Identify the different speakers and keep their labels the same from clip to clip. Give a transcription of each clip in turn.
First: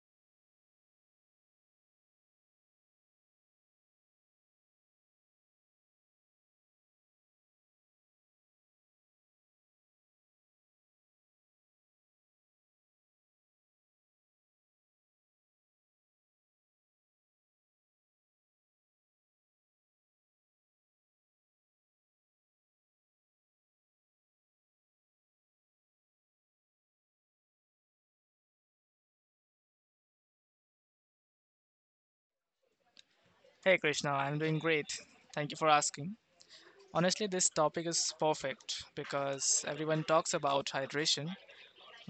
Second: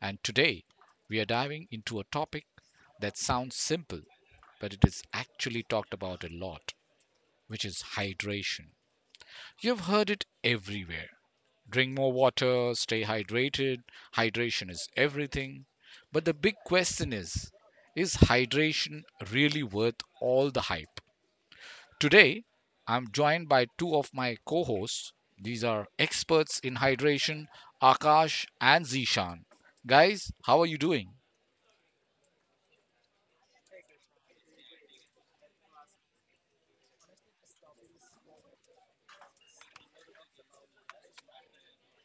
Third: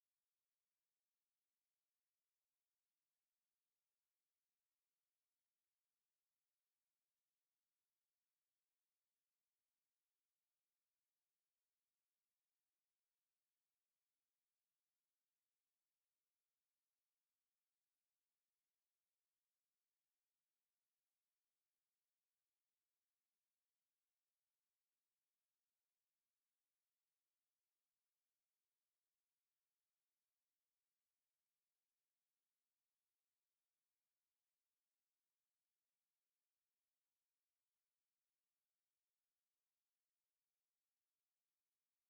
Speaker 1: and today we are diving into a topic that sounds simple, but it is actually talked about a lot, which is hydration. You've heard it everywhere: drink more water, stay hydrated, hydration is everything. But the big question is hydration really worth all the hype? Today, I'm joined by two of my co hosts. These are experts in hydration, Akash and Zishan. Guys, how are you doing?
Speaker 2: Hey Krishna, I'm doing great. Thank you for asking. Honestly, this topic is perfect because everyone talks about hydration,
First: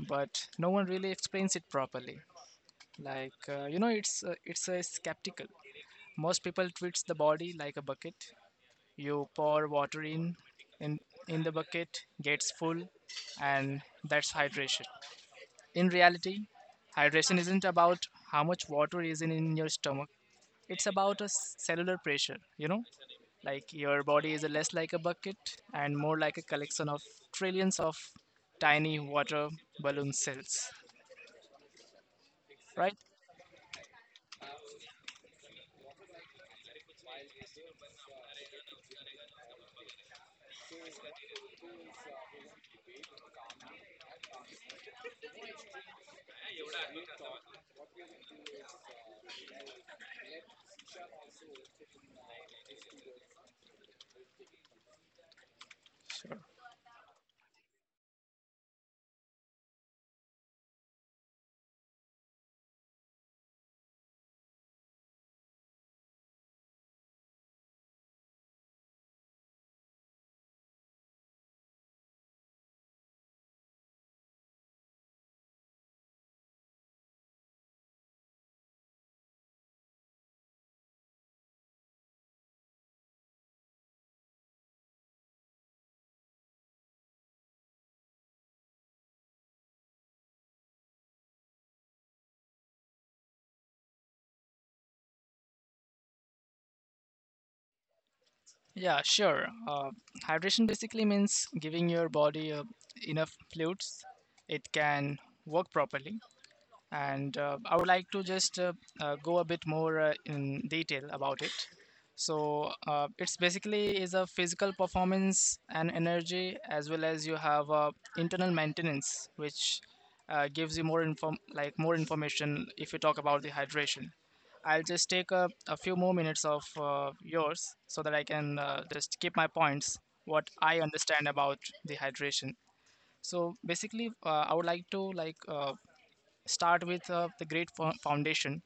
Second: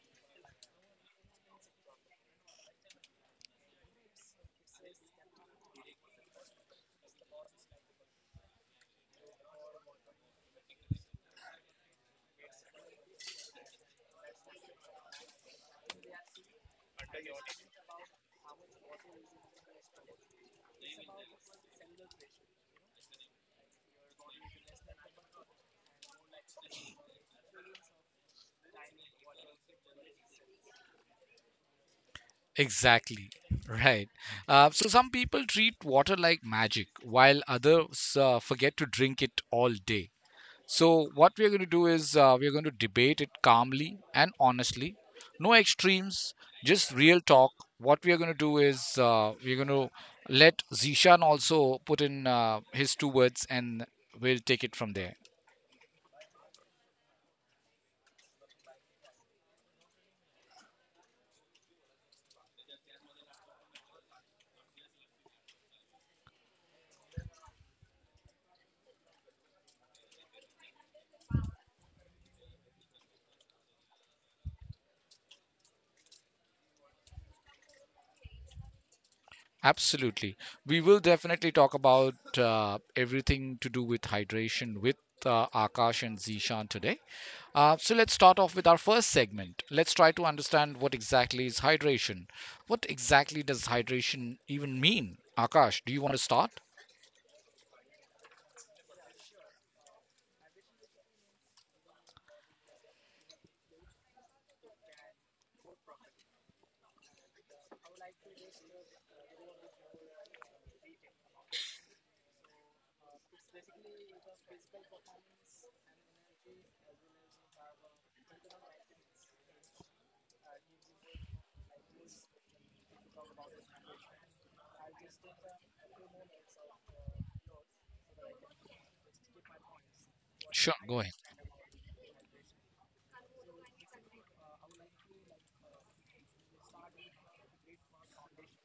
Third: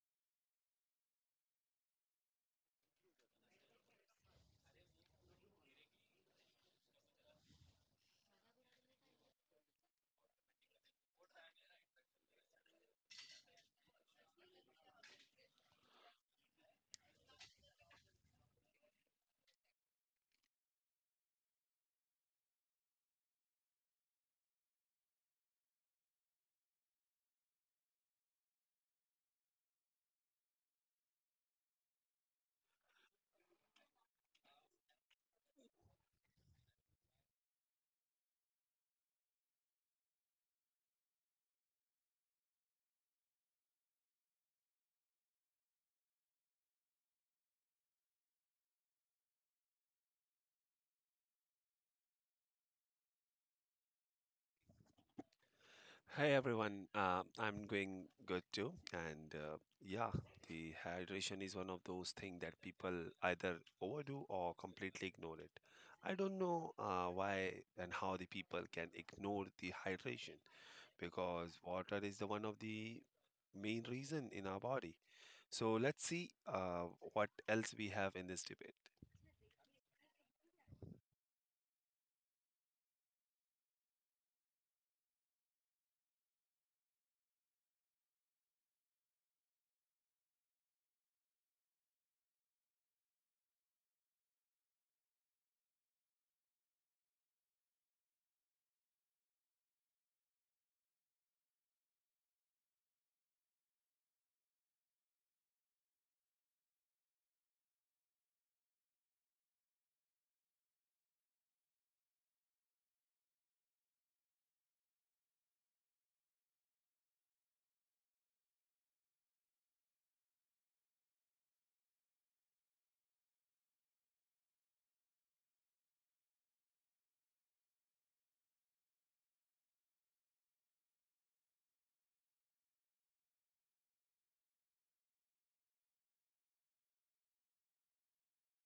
Speaker 2: but no one really explains it properly. Like, it's skeptical. Most people treats the body like a bucket. You pour water in in the bucket, gets full, and that's hydration. In reality, hydration isn't about how much water is in your stomach. It's about a cellular pressure. Like, your body is less like a bucket and more like a collection of trillions of tiny water balloon cells. Right.
Speaker 1: Exactly, right. So, some people treat water like magic, while others forget to drink it all day. So, what we're going to do is we're going to debate it calmly and honestly. No extremes, just real talk. What we are going to do is we're going to let Zishan also put in his two words, and we'll take it from there.
Speaker 3: Hi
Speaker 2: Sure.
Speaker 3: everyone, I'm doing good too, and yeah, the hydration is one of those things that people either overdo or completely ignore it. I don't know why and how the people can ignore the hydration, because water is the one of the main reason in our body. So let's see what else we have in this debate.
Speaker 1: Absolutely. We will definitely talk about everything to do with hydration with Akash and Zishan today. So let's start off with our first segment. Let's try to understand what exactly is hydration. What exactly does hydration even mean? Akash, do you want to start?
Speaker 2: Yeah, sure. Hydration basically means giving your body enough fluids it can work properly. And I would like to just go a bit more in detail about it. So it's basically is a physical performance and energy, as well as you have internal maintenance, which gives you more information if you talk about the hydration. I'll just take a few more minutes of yours, so that I can just keep my points, what
Speaker 1: Sure,
Speaker 2: I
Speaker 1: go ahead.
Speaker 2: understand about the hydration. So basically, I would like to start with the great foundation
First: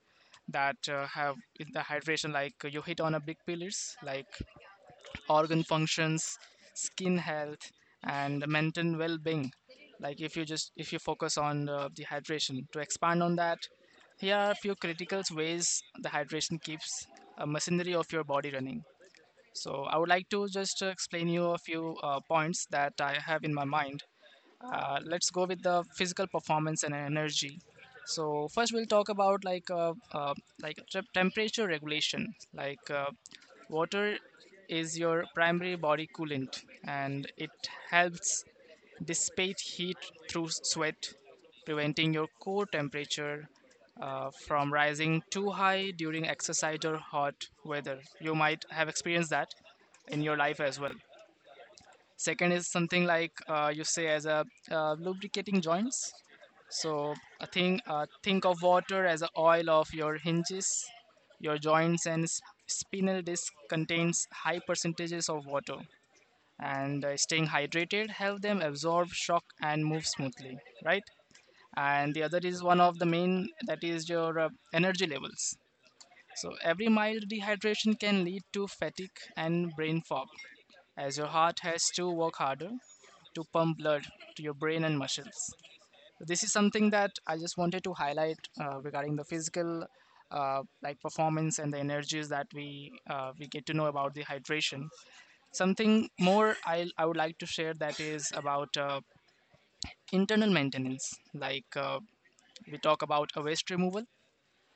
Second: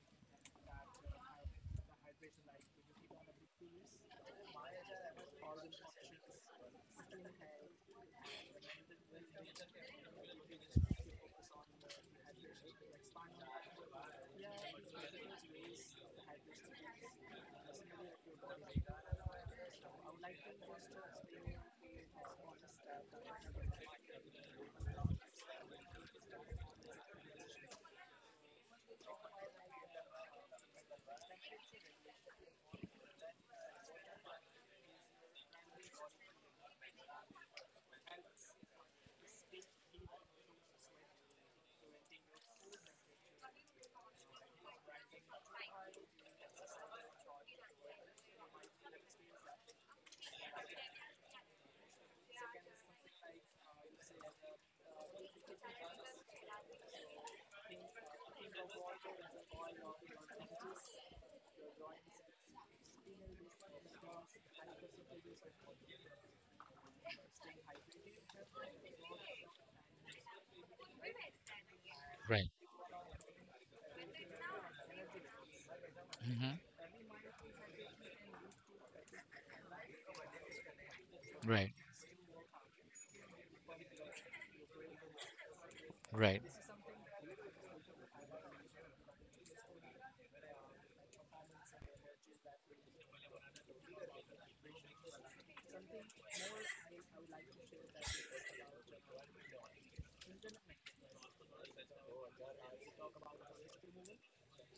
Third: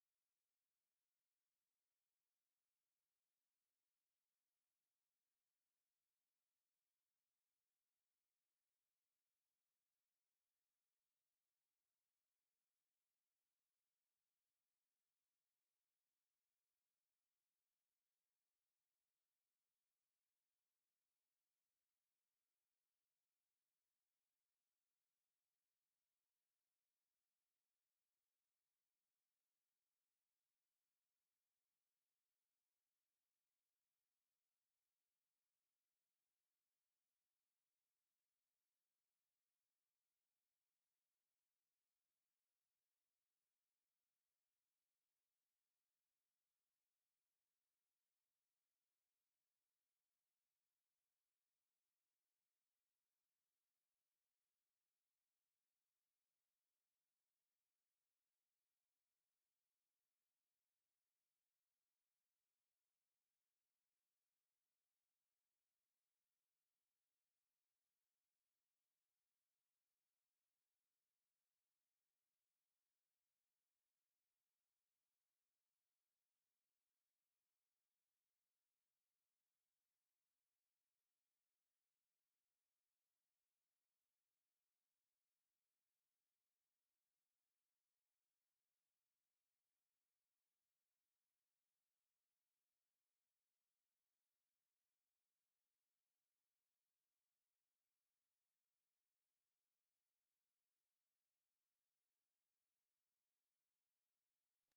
Speaker 2: that have in the hydration. Like, you hit on a big pillars like organ functions, skin health, and mental well-being. Like, if you just if you focus on the hydration, to expand on that, here are a few critical ways the hydration keeps a machinery of your body running. So I would like to just explain you a few points that I have in my mind. Let's go with the physical performance and energy. So first we'll talk about like, like temperature regulation. Like, water is your primary body coolant, and it helps dissipate heat through sweat, preventing your core temperature from rising too high during exercise or hot weather. You might have experienced that in your life as well. Second is something like, you say as a, lubricating joints. So, I think of water as a oil of your hinges. Your joints and spinal disc contains high percentages of water, and staying hydrated help them absorb shock and move smoothly, right? And the other
Speaker 1: Right.
Speaker 2: is one of the main, that is your energy levels.
Speaker 1: Hmm.
Speaker 2: So every mild dehydration can lead to fatigue and brain fog, as your heart
Speaker 1: Right.
Speaker 2: has to work harder to pump blood to your brain and muscles. So
Speaker 1: Right.
Speaker 2: this is something that I just wanted to highlight regarding the physical, like, performance and the energies that we get to know about the hydration. Something more I would like to share, that is about internal maintenance. Like, we talk about a waste removal.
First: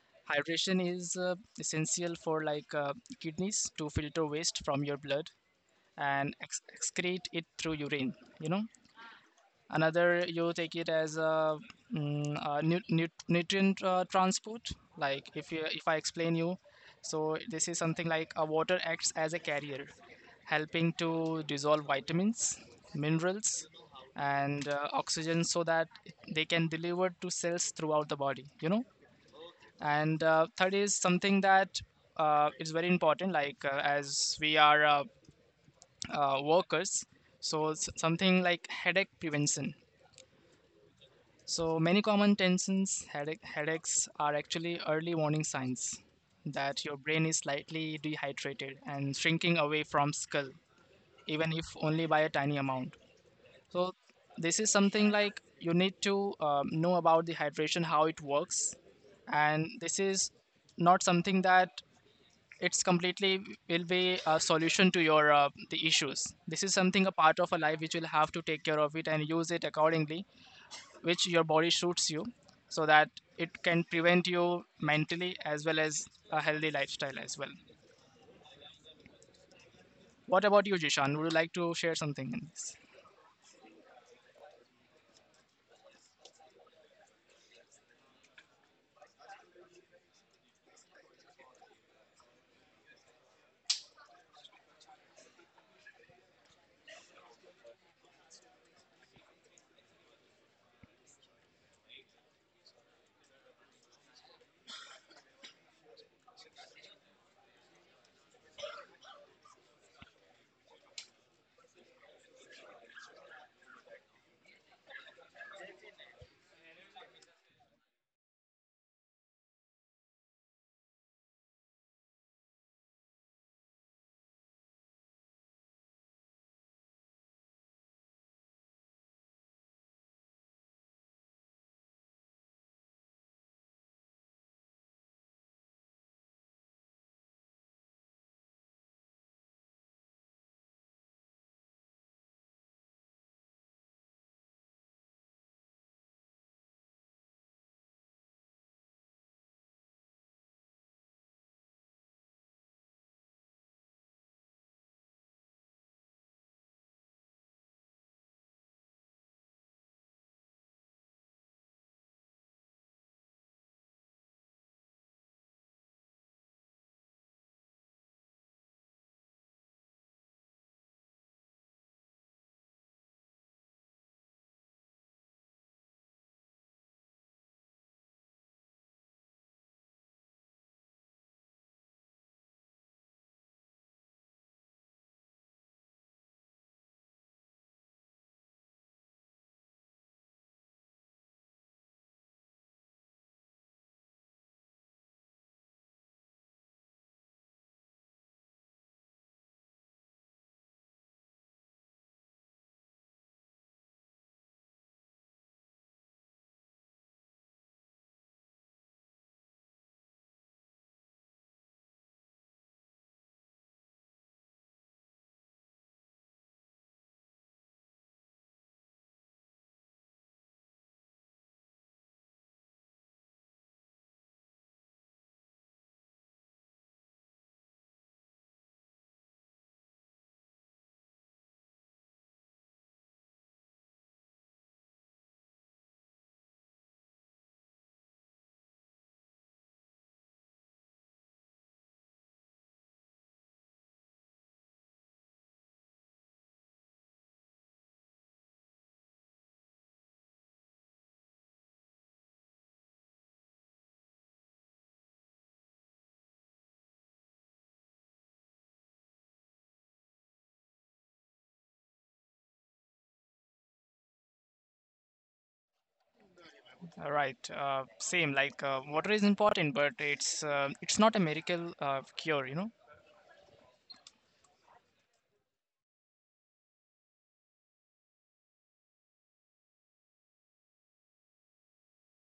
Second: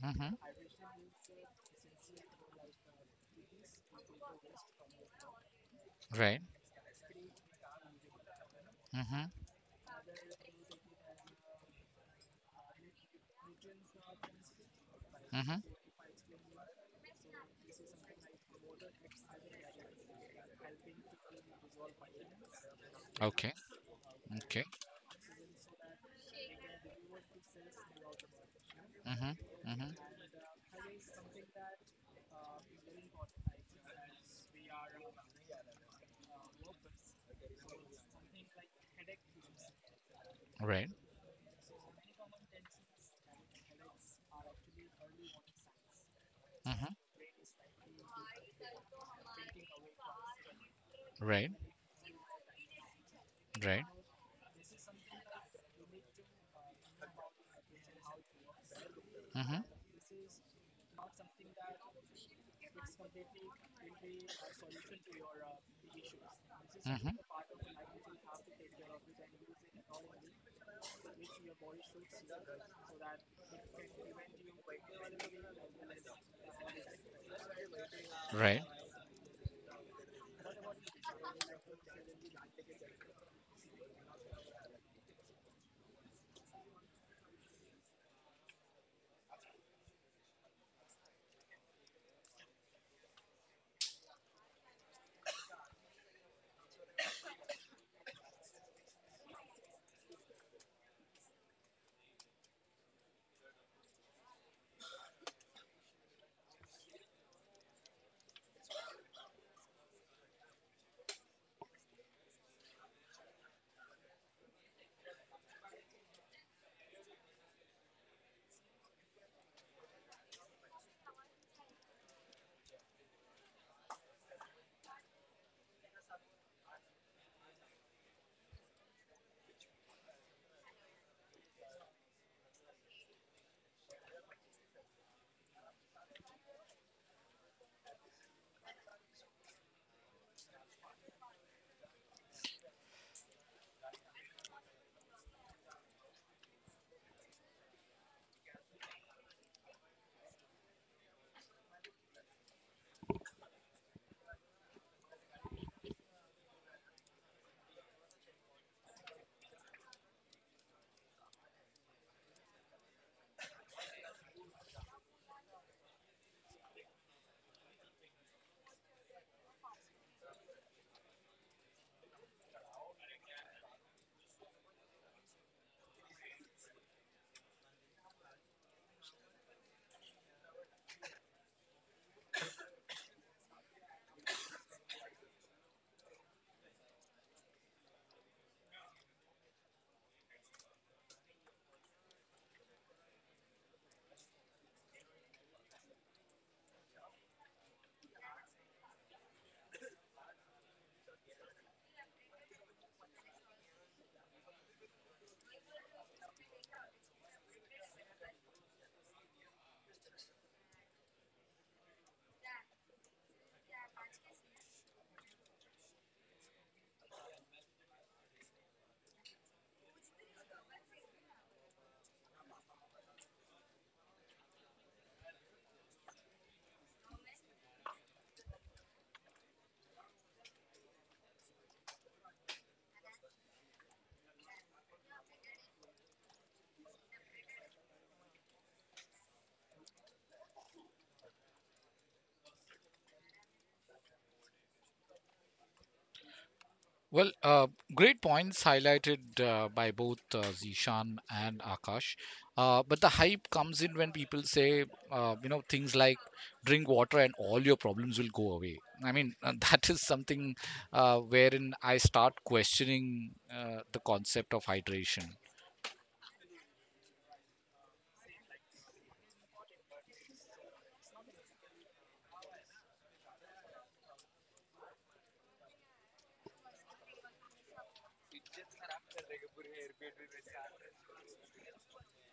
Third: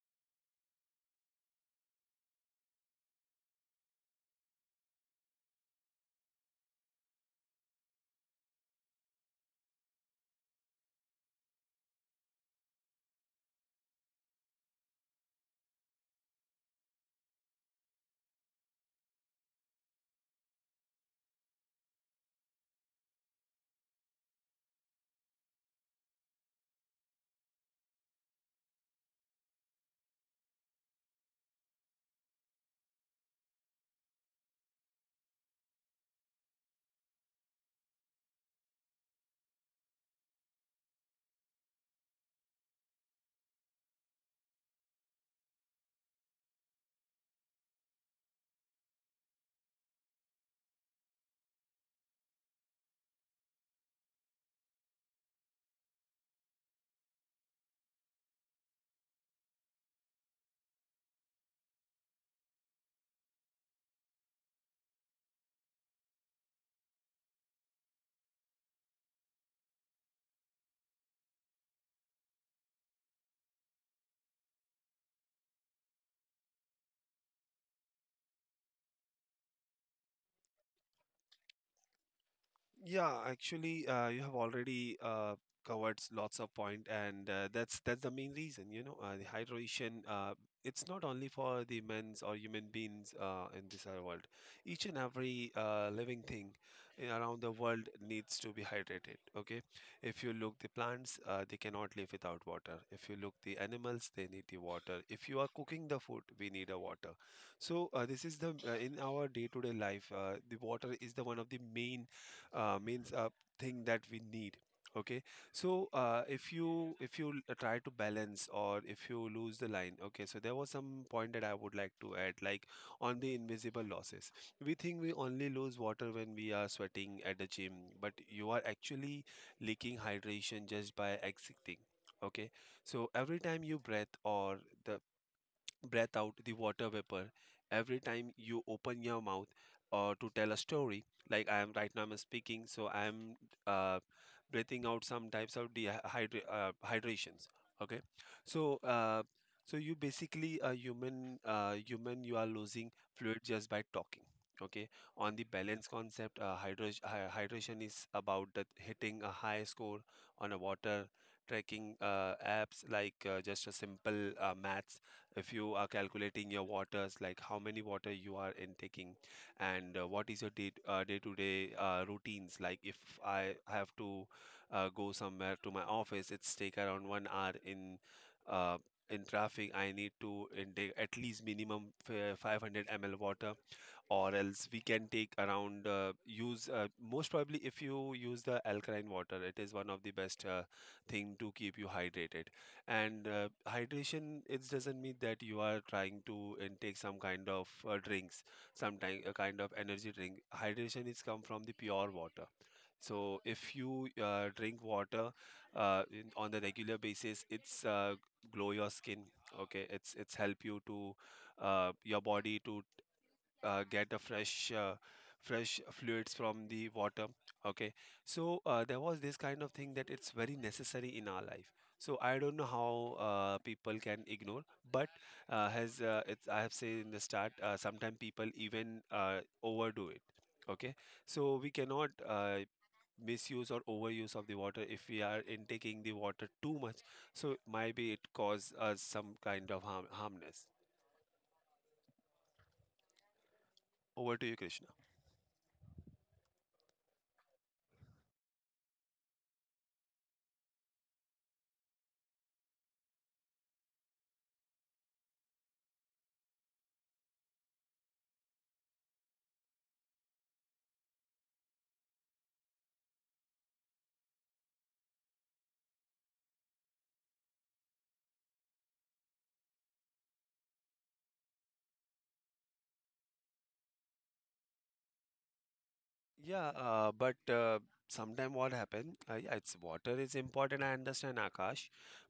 Speaker 1: Hmm.
Speaker 2: Hydration is essential for, like, kidneys to filter waste from your blood and
Speaker 1: Right.
Speaker 2: excrete it through urine. You know,
Speaker 1: Hmm.
Speaker 2: another, you take it as a nutrient transport. Like, if
Speaker 1: Hmm.
Speaker 2: you if I explain you, so this is something like a water acts as a carrier, helping to dissolve vitamins,
Speaker 1: Okay.
Speaker 2: minerals,
Speaker 1: Okay.
Speaker 2: and oxygen, so that they can deliver to cells throughout the body.
Speaker 1: Hmm. Hmm.
Speaker 2: And third is something that is very important. Like, as we are, workers, so something like headache prevention.
Speaker 1: Right.
Speaker 2: So many common tensions, headaches are actually early warning signs that
Speaker 1: Hmm.
Speaker 2: your brain is slightly dehydrated and shrinking away from skull,
Speaker 1: Right.
Speaker 2: even if only by a tiny amount.
Speaker 1: Right.
Speaker 2: So this is something like you need to know about the hydration, how it works,
Speaker 1: Hmm.
Speaker 2: and this is not something that it's completely will be a solution to your the issues. This is something,
Speaker 1: Hmm.
Speaker 2: a part of a life which you will have to take care of it and use it accordingly, which your body suits you, so that it can prevent you mentally as well as a healthy lifestyle as well.
Speaker 1: Right.
Speaker 2: What about you, Jishan, would you like to share something in this?
Speaker 3: Yeah, actually, you have already covered lots of point, and that's the main reason. You know, the hydration. It's not only for the men's or human beings in this world. Each and every living thing around the world needs to be hydrated. Okay, if you look the plants, they cannot live without water. If you look the animals, they need the water. If you are cooking the food, we need a water. So this is the in our day-to-day life, the water is the one of the main means a thing that we need. Okay, so if you try to balance, or if you lose the line. Okay, so there was some point that I would like to add, like on the invisible losses. We think we only lose water when we are sweating at the gym, but you are actually leaking hydration just by exiting. Okay, so every time you breathe or the breath out the water vapor, every time you open your mouth or to tell a story, like I am right now, I'm speaking, so I am uh, breathing out some types of hydrations. Okay, so so you basically a human, human, you are losing fluid just by talking. Okay, on the balance concept, hydration is about that hitting a high score on a water tracking apps, like just a simple math. If you are calculating your waters, like how many water you are intaking, and what is your day, day-to-day routines. Like if I have to go somewhere to my office, it's take around 1 hour uh, in traffic. I need to intake at least minimum 500 ml water, or else we can take around, use most probably, if you use the alkaline water, it is one of the best thing to keep you hydrated. And hydration, it doesn't mean that you are trying to intake some kind of drinks. Sometime a kind of energy drink, hydration is come from the pure water. So if you drink water on the regular basis, it's glow your skin. Okay, it's help you to your body to get the fresh fresh fluids from the water. Okay, so there was this kind of thing that it's very necessary in our life. So I don't know how people can ignore, but I have said in the start, sometimes people even overdo it. Okay, so we cannot misuse or overuse of the water. If we are intaking the water too much, so maybe it cause us some kind of harmness. Over to you, Krishna.
Speaker 1: Well, great points highlighted by both Zishan and Akash. But the hype comes in when people say, things like drink water and all your problems will go away. I mean, that is something wherein I start questioning the concept of hydration.
Speaker 2: All right, same, like, water is important, but it's not a miracle cure.
Speaker 3: Yeah, but sometime what happen? Yeah, it's water is important. I understand, Akash,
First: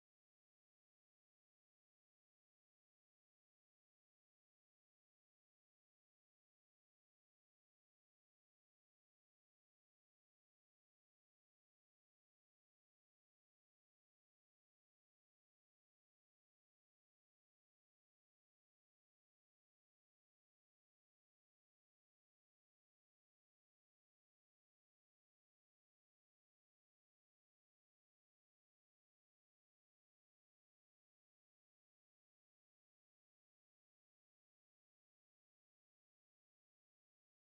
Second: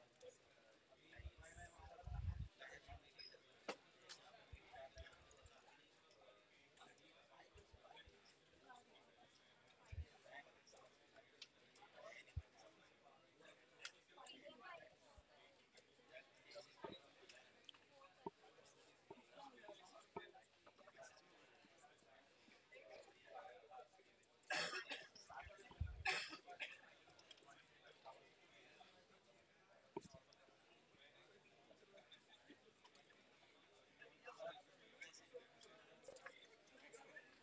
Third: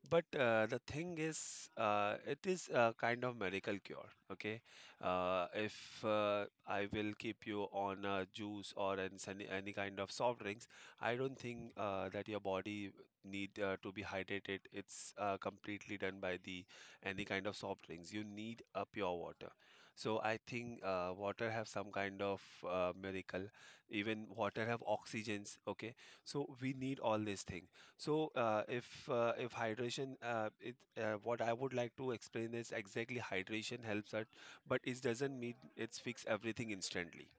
Speaker 3: but the thing is, it is a kind of miracle cure. Okay, if I will keep you on a juice or any kind of soft drinks, I don't think that your body need to be hydrated. It's completely done by the any kind of soft drinks. You need a pure water. So I think water have some kind of miracle. Even water have oxygens. Okay, so we need all these things. So if hydration what I would like to explain is exactly hydration helps us, but it doesn't mean it's fix everything instantly.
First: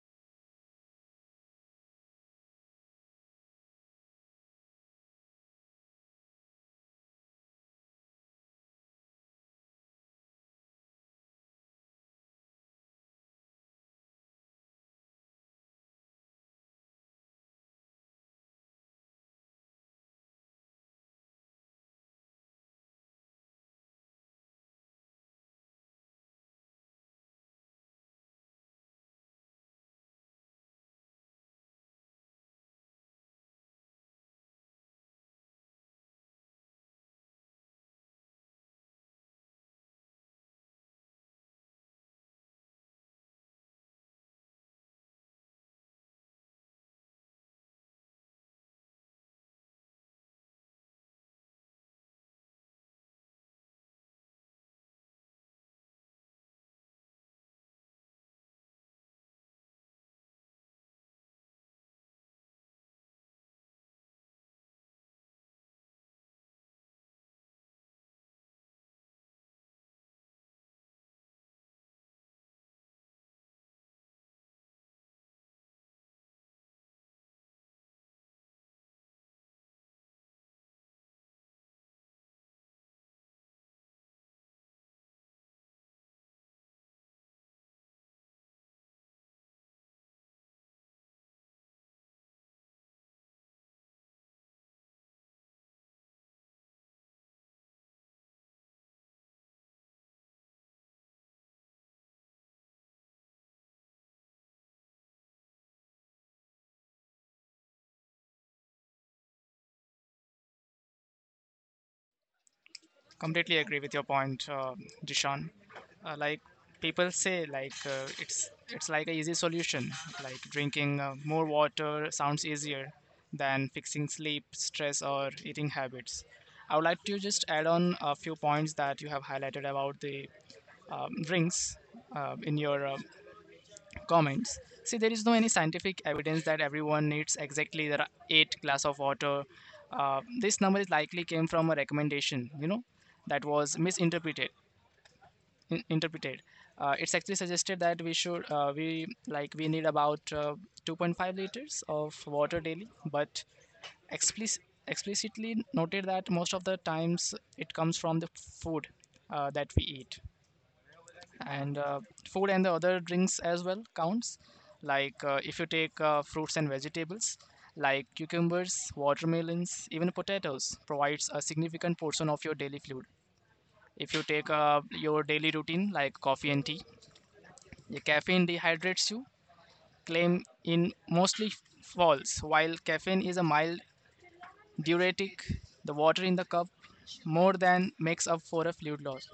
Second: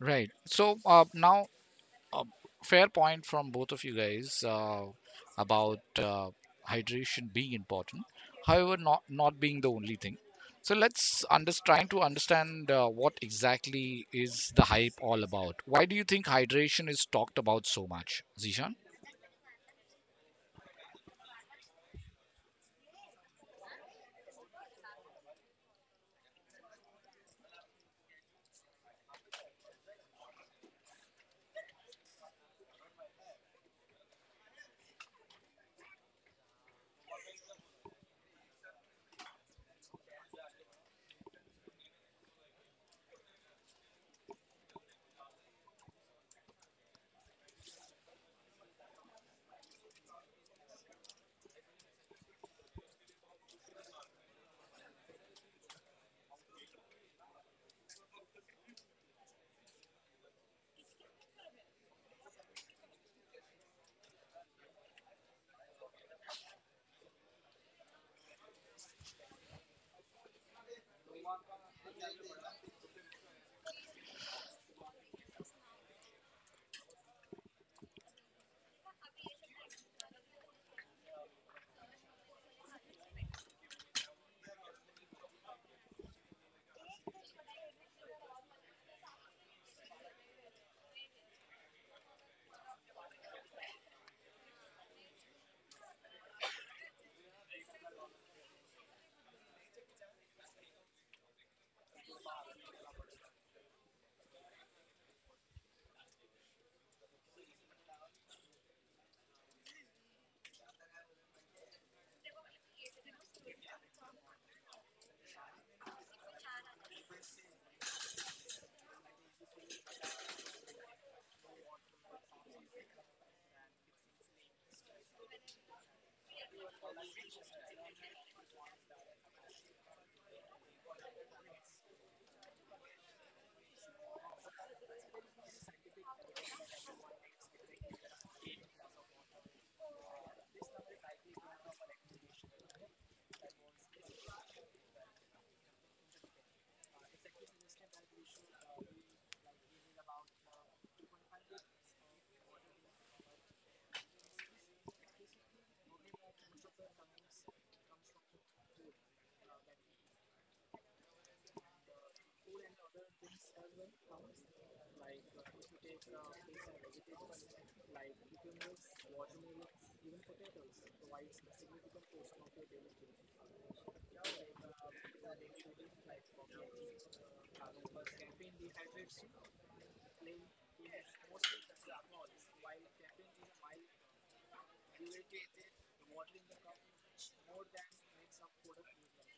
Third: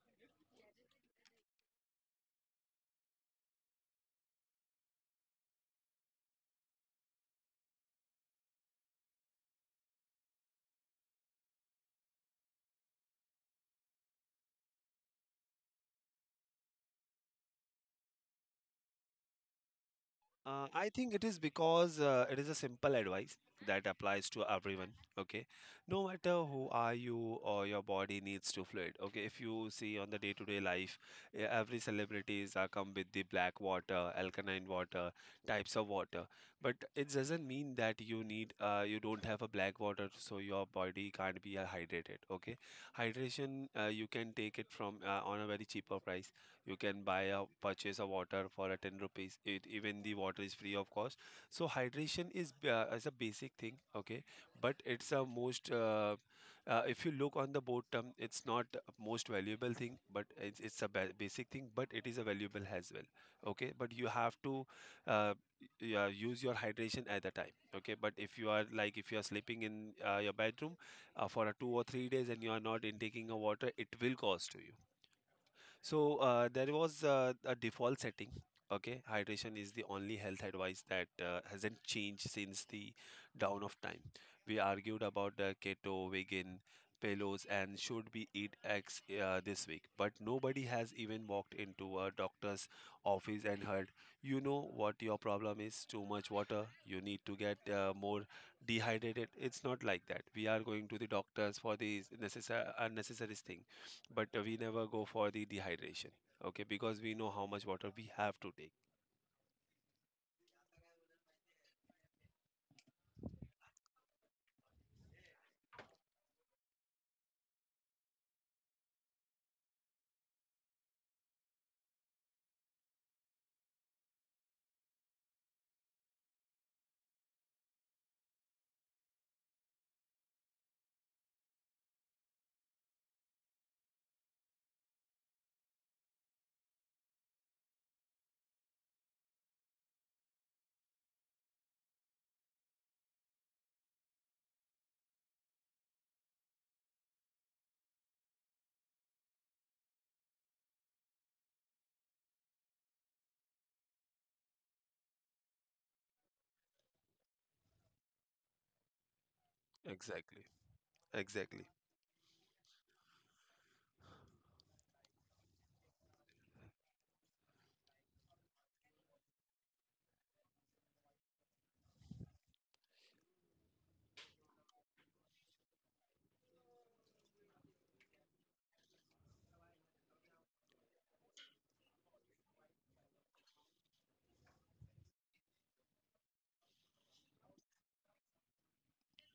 Speaker 1: Right. So now, a fair point from both of you guys about hydration being important, however not being the only thing. So let's trying to understand what exactly is the hype all about. Why do you think hydration is talked about so much, Zishan?
Speaker 3: I think it is because it is a simple advice that applies to everyone. Okay, no matter who are you, or your body needs to fluid. Okay, if you see on the day-to-day life, every celebrities are come with the black water, alkaline water, types of water. But it doesn't mean that you need you don't have a black water, so your body can't be hydrated. Okay, hydration, you can take it from on a very cheaper price. You can buy a purchase a water for a 10 rupees, it, even the water is free of cost. So hydration is as a basic thing. Okay, but it's a most if you look on the bottom, it's not most valuable thing, but it's a basic thing, but it is a valuable as well. Okay, but you have to uh, use your hydration at the time. Okay, but if you are like, if you are sleeping in your bedroom for a 2 or 3 days, and you are not intaking a water, it will cost to you. So there was a default setting. Okay, hydration is the only health advice that hasn't changed since the dawn of time. We argued about the keto, vegan, paleos, and should we eat eggs this week, but nobody has even walked into a doctor's office and heard, you know what your problem is? Too much water. You need to get more dehydrated. It's not like that. We are going to the doctors for these necessary unnecessary things, but we never go for the dehydration. Okay, because we know how much water we have to take.
Speaker 2: Completely agree with your point, Dishan. Like, people say, like, it's like a easy solution. Like, drinking more water sounds easier than fixing sleep, stress, or eating habits. I would like to just add on a few points that you have highlighted about the drinks in your comments. See, there is no any scientific evidence that everyone needs exactly the eight glass of water. This number is likely came from a recommendation, you know, that was misinterpreted. Interpreted. It's actually suggested that we should we like we need about 2.5 liters of water daily, but explicit, explicitly noted that most of the times it comes from the food that we eat.
Speaker 3: Exactly. Exactly.
Speaker 2: And food and the other drinks as well counts. Like, if you take fruits and vegetables like cucumbers, watermelons, even potatoes, provides a significant portion of your daily fluid. If you take your daily routine like coffee and tea, the caffeine dehydrates you claim in mostly false, while caffeine is a mild diuretic, the water in the cup more than makes up for a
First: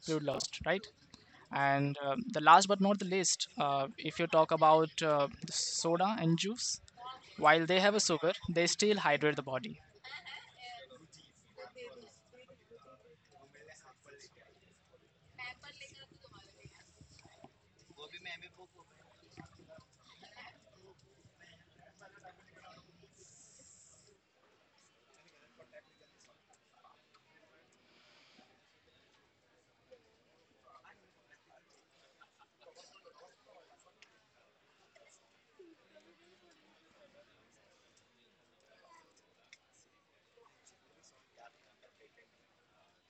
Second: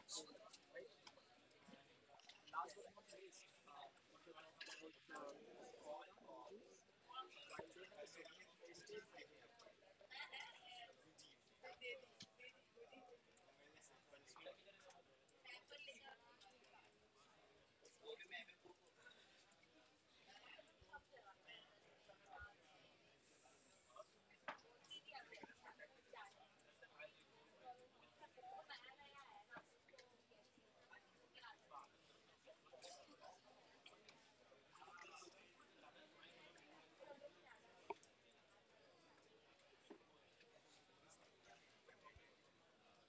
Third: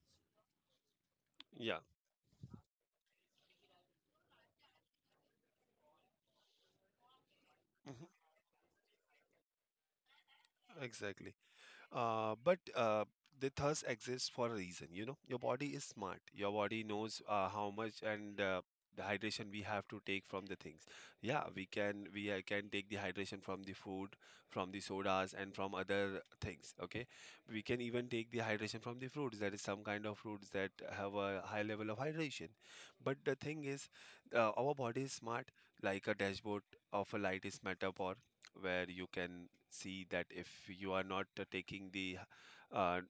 Speaker 2: fluid lost, right?
Speaker 3: Yeah.
Speaker 2: And the last but not the least, if you talk about the soda and juice, while they have a
Speaker 3: Mhm,
Speaker 2: sugar, they still hydrate the body.
Speaker 3: exactly. But the thirst exists for a reason. You know, your body is smart. Your body knows how much, and the hydration we have to take from the things. Yeah, we can take the hydration from the food, from the sodas, and from other things. Okay, we can even take the hydration from the fruits. That is some kind of fruits that have a high level of hydration. But the thing is, our body is smart, like a dashboard of a light is metaphor, where you can see that if you are not taking the uh,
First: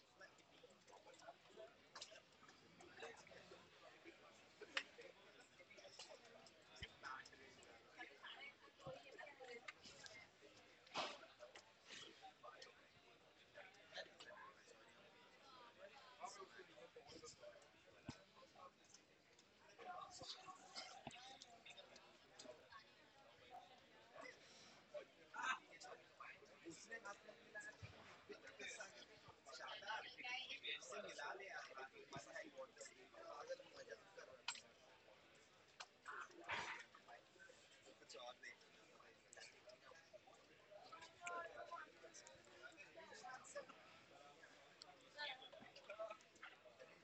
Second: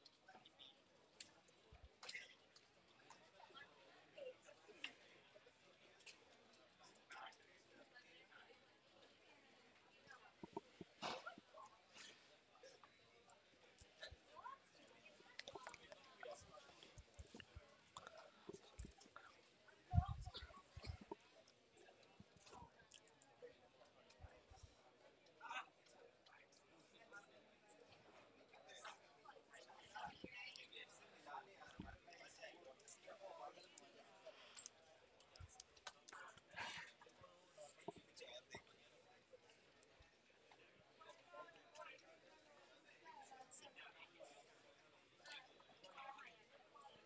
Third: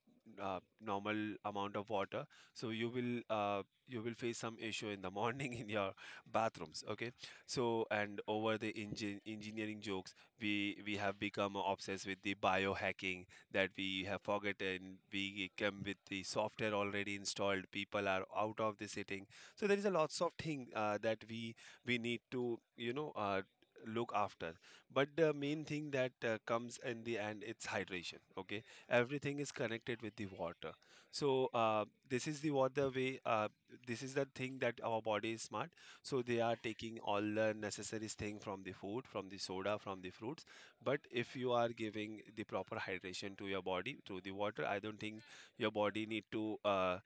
Speaker 3: normal amount of water, so you will face some issue in the morning in your bathrooms. Okay, so and over the engineering jokes, we have become obsessed with the biohacking, that we have forgotten we come with the software already installed. People are out of the sitting. So there is a lots of thing that we need to, you know, look after. But the main thing that comes in the end, it's hydration. Okay, everything is connected with the water. So this is the water way. This is the thing that our body is smart. So they are taking all the necessary thing from the food, from the soda, from the fruits. But if you are giving the proper hydration to your body through the water, I don't think your body need to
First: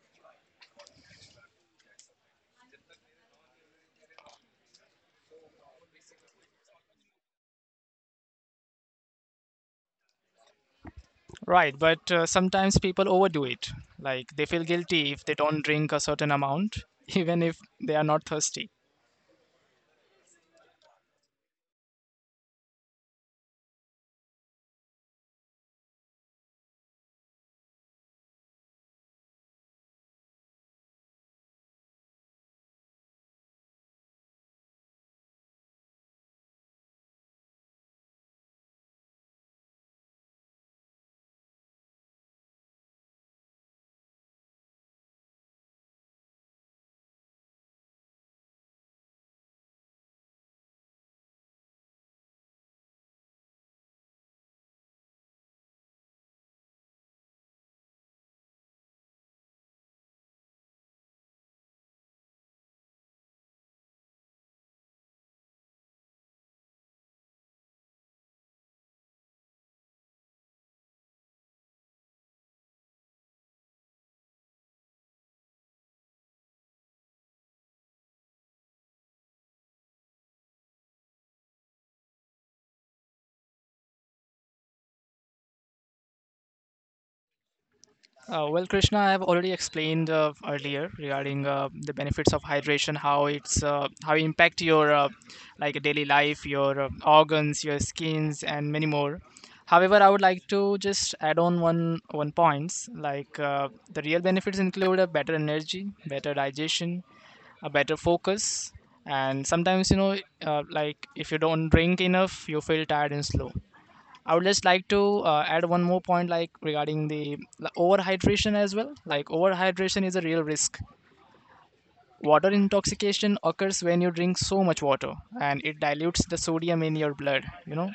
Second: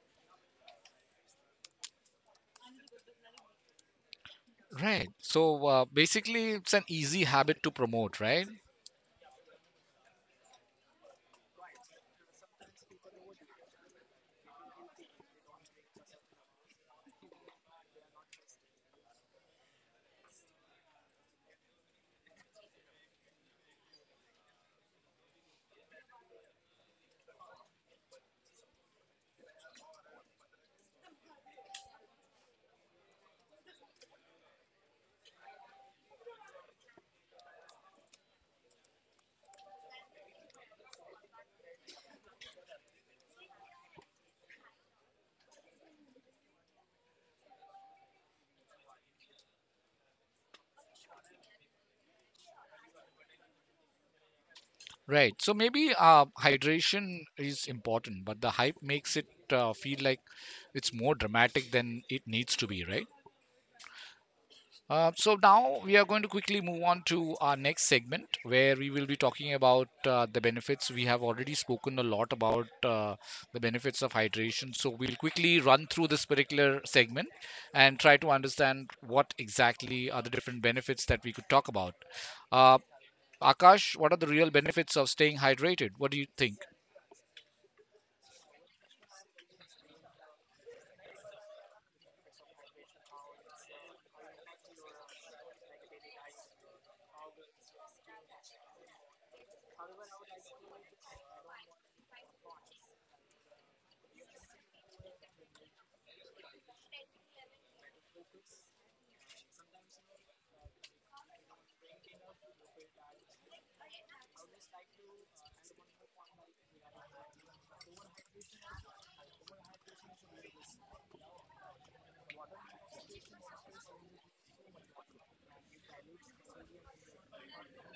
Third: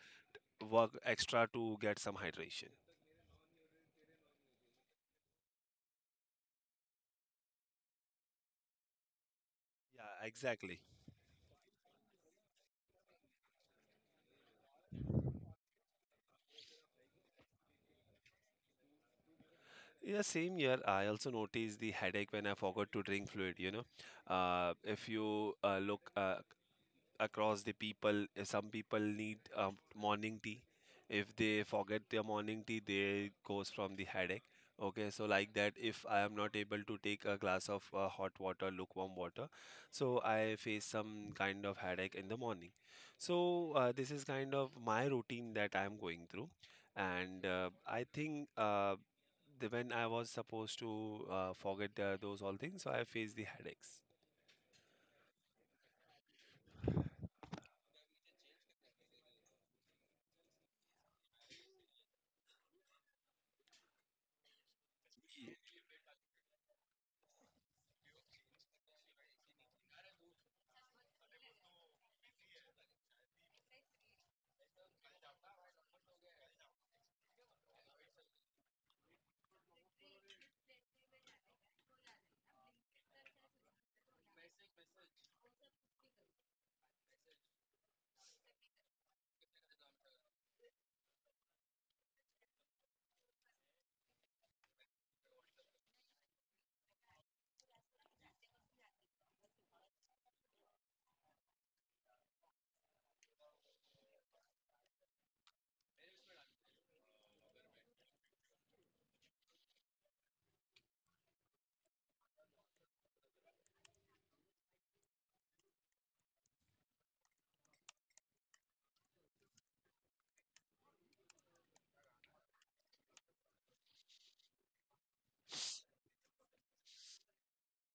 Speaker 3: work extra to get some hydration.
Speaker 1: Right. So basically it's an easy habit to promote, right?
Speaker 3: Yeah, exactly.
Speaker 2: Right, but sometimes people overdo it. Like, they feel guilty if they don't drink a certain amount, even if they are not thirsty.
Speaker 3: Yeah, same here. I also noticed the headache when I forgot to drink fluid, you know. If you look across the people. Some people need morning tea. If they forget their morning tea, they goes from the headache. Okay, so like that, if I am not able to take a glass of hot water, lukewarm water, so I face some kind of headache in the morning. So this is kind of my routine that I am going through, and I think when I was supposed to forget those all things, so I faced the headaches.
Speaker 1: Right. So maybe hydration is important, but the hype makes it feel like it's more dramatic than it needs to be, right? So now we are going to quickly move on to our next segment, where we will be talking about the benefits. We have already spoken a lot about the benefits of hydration. So we'll quickly run through this particular segment and try to understand what exactly are the different benefits that we could talk about. Uh, Akash, what are the real benefits of staying hydrated? What do you think?
Speaker 2: Well, Krishna, I have already explained earlier regarding the benefits of hydration, how it impact your like daily life, your organs, your skins, and many more. However, I would like to just add on one points, like, the real benefits include a better energy, better digestion, a better focus, and sometimes, you know, like, if you don't drink enough, you feel tired and slow. I would just like to add one more point, like, regarding the overhydration as well. Like, overhydration is a real risk. Water intoxication occurs when you drink so much water, and it dilutes the sodium in your blood. You know,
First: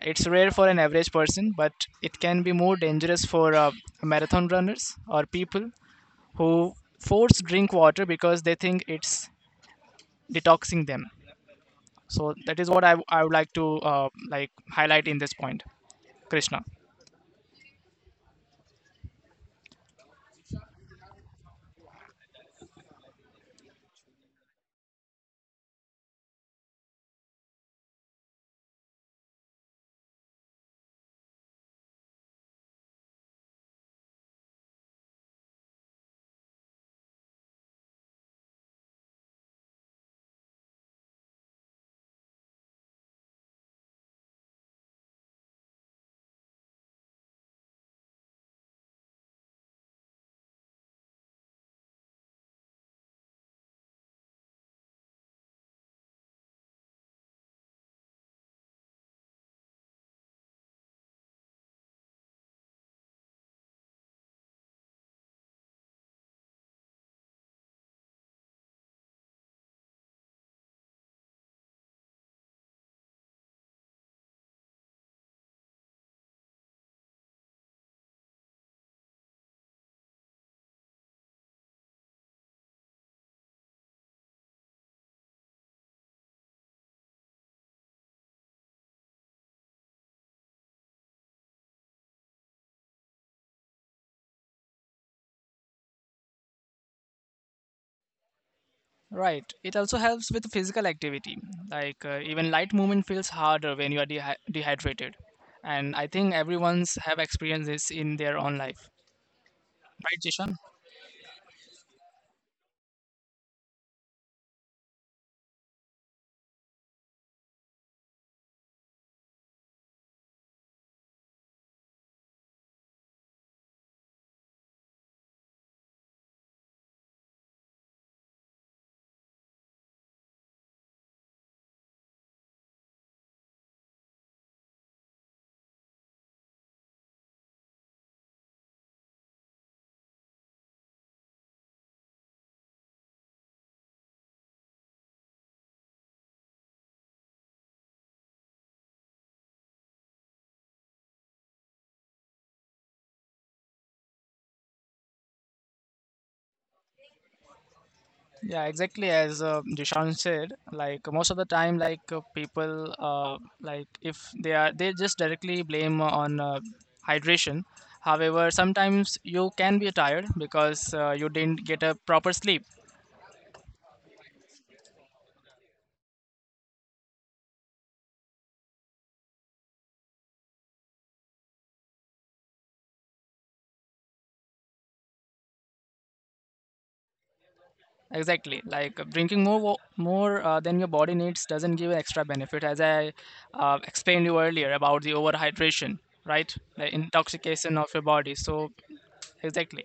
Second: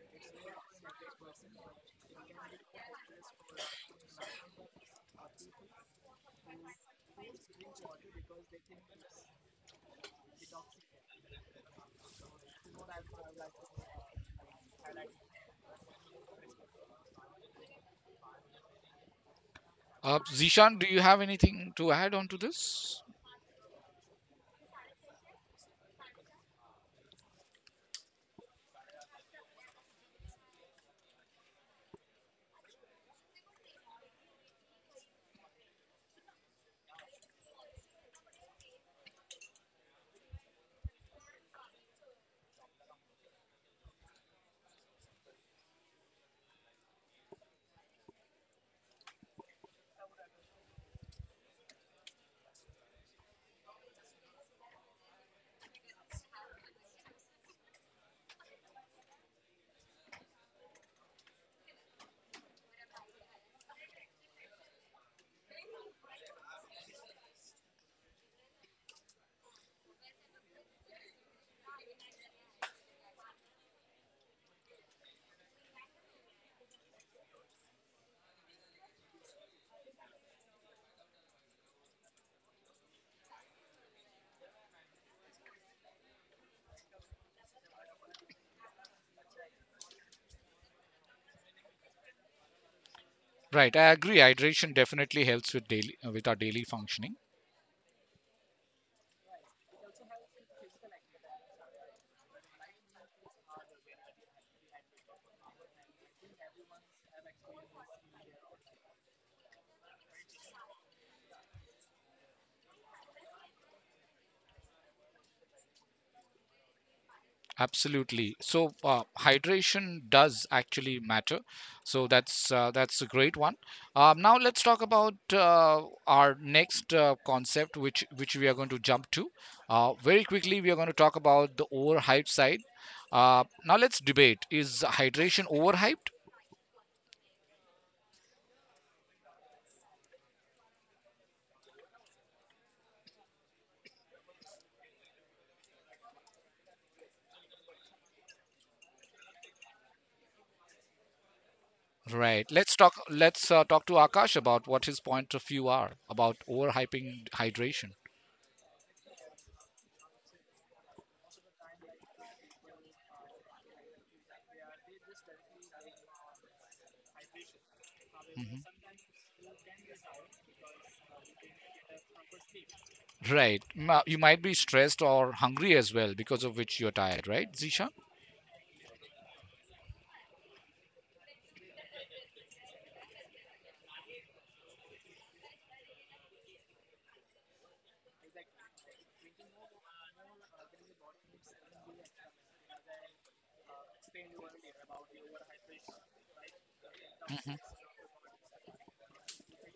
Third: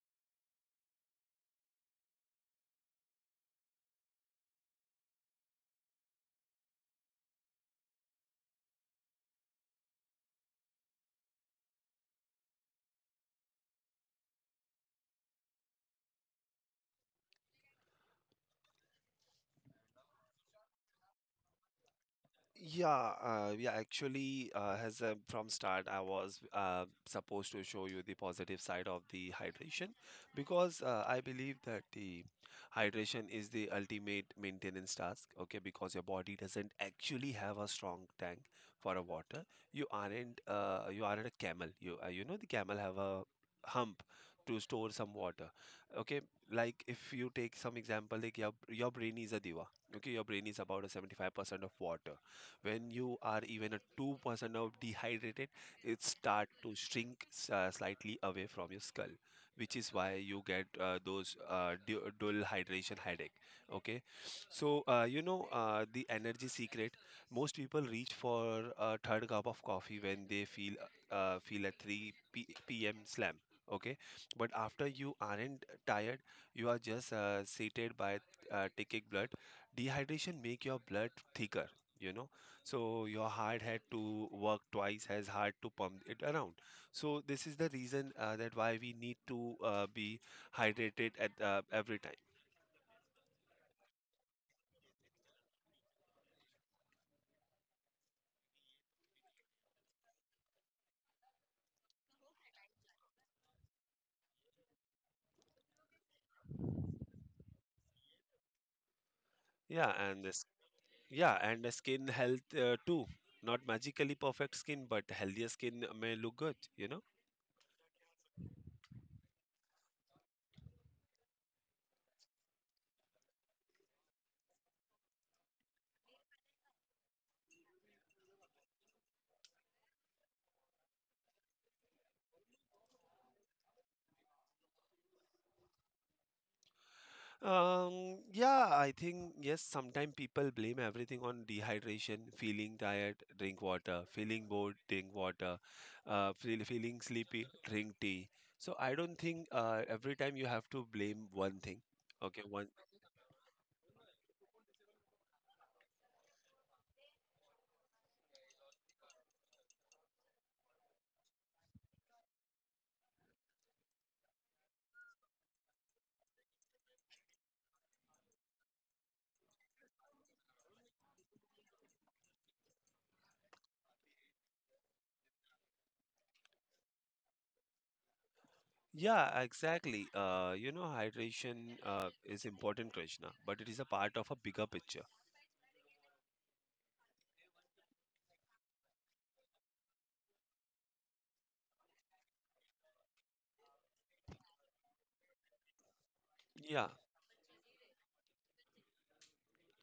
Speaker 2: it's rare for an average person, but it can be more dangerous for marathon runners or people who force drink water because they think it's detoxing them. So that is what I would like to like, highlight in this point, Krishna.
Speaker 1: Zishan, do you have anything to add on to this?
Speaker 3: Yeah, yeah, actually, as from start, I was supposed to show you the positive side of the hydration, because I believe that the hydration is the ultimate maintenance task. Okay, because your body doesn't actually have a strong tank for a water. You aren't a camel. You know, the camel have a hump to store some water. Okay, like if you take some example, like your brain is a diva. Okay, your brain is about a 75% of water. When you are even a 2% of dehydrated, it start to shrink, slightly away from your skull, which is why you get those dual hydration headache. Okay. So the energy secret, most people reach for a third cup of coffee when they feel a 3 p.m slam. Okay. But after, you aren't tired. You are just sated by taking blood. Dehydration make your blood thicker, you know, so your heart had to work twice as hard to pump it around. So this is the reason that why we need to be hydrated at every time.
Speaker 1: Right, I agree. Hydration definitely helps with daily with our daily functioning.
Speaker 2: Right. It also helps with physical activity. Like, even light movement feels harder when you are dehydrated. And I think everyone's have experienced this in their own life.
Speaker 3: Yeah,
Speaker 2: Right,
Speaker 3: and this
Speaker 2: Jishan?
Speaker 3: yeah, and the skin health too. Not magically perfect skin, but healthier skin may look good.
Speaker 1: Absolutely. So hydration does actually matter. So that's a great one. Now let's talk about our next concept, which we are going to jump to. Very quickly, we are going to talk about the overhyped side. Now let's debate: is hydration overhyped?
Speaker 3: Yeah, I think yes, sometimes people blame everything on dehydration: feeling tired, drink water; feeling bored, drink water; feeling sleepy, drink tea. So I don't think every time you have to blame one thing. Okay,
Speaker 1: Right.
Speaker 3: one.
Speaker 1: Let's talk. Let's talk to Akash about what his point of view are about overhyping hydration.
Speaker 2: Yeah, exactly as Jishan said. Like, most of the time, like, people, like, if they are, they just directly blame on hydration. However,
Speaker 1: Mm-hmm.
Speaker 2: sometimes you can be tired because you didn't get a proper sleep.
Speaker 1: Right. Now, you might be stressed or hungry as well, because of which you're tired, right, Zisha?
Speaker 3: Yeah, exactly. Hydration is important, Krishna, but it is a part of a bigger picture.
Speaker 2: Exactly. Like, drinking more than your body needs doesn't give an extra benefit, as I explained you earlier about the overhydration, right?
Speaker 3: Yeah.
Speaker 2: The intoxication of your body. So exactly,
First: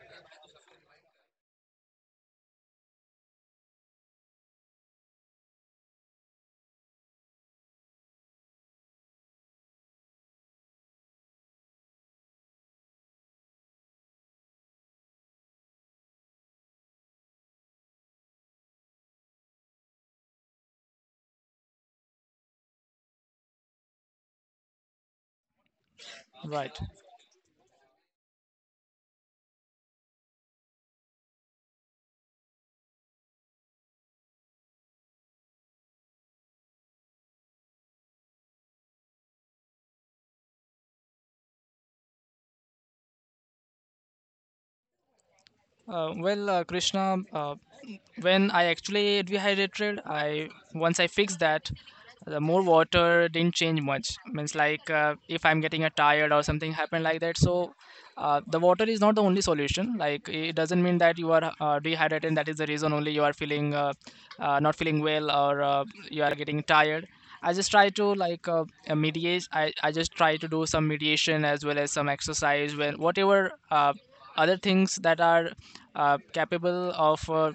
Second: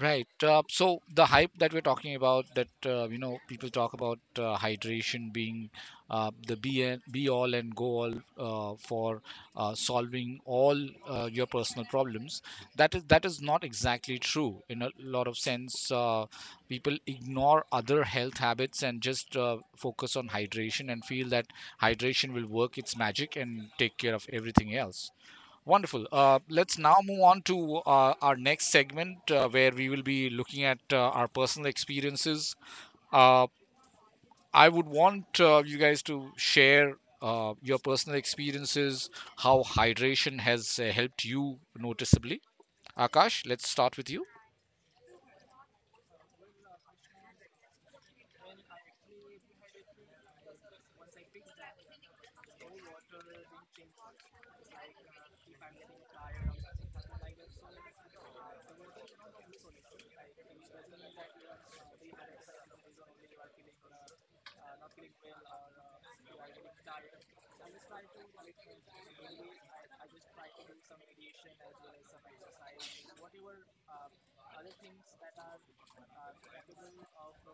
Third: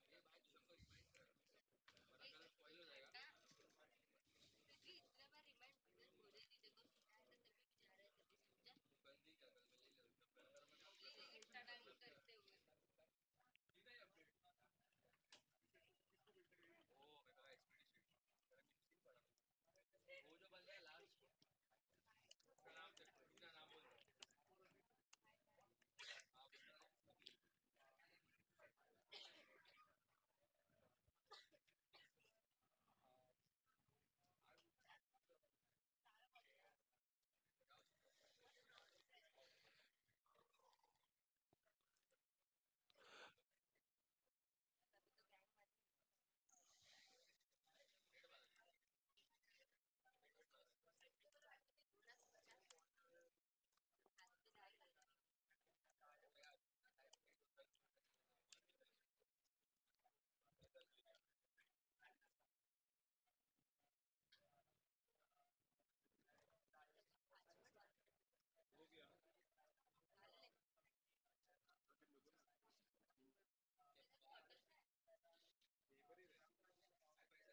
Speaker 1: Right. So the hype that we're talking about, that people talk about hydration being the be and, be all and go all for solving all your personal problems. That is not exactly true in a lot of sense. People ignore other health habits and just focus on hydration and feel that hydration will work its magic and take care of everything else. Wonderful. Let's
Speaker 2: right.
Speaker 1: now move on to our next segment where we will be looking at our personal experiences. Uh, I would want you guys to share your personal experiences, how hydration has helped you noticeably. Akash, let's start with you.
Speaker 2: Well, Krishna, when I actually dehydrated, I fixed that. The more water didn't change much, means like, if I'm getting a tired or something happened like that. So the water is not the only solution. Like, it doesn't mean that you are dehydrated, and that is the reason only you are feeling not feeling well, or you are getting tired. I just try to like, mediate. I just try to do some mediation, as well as some exercise, when whatever other things that are capable of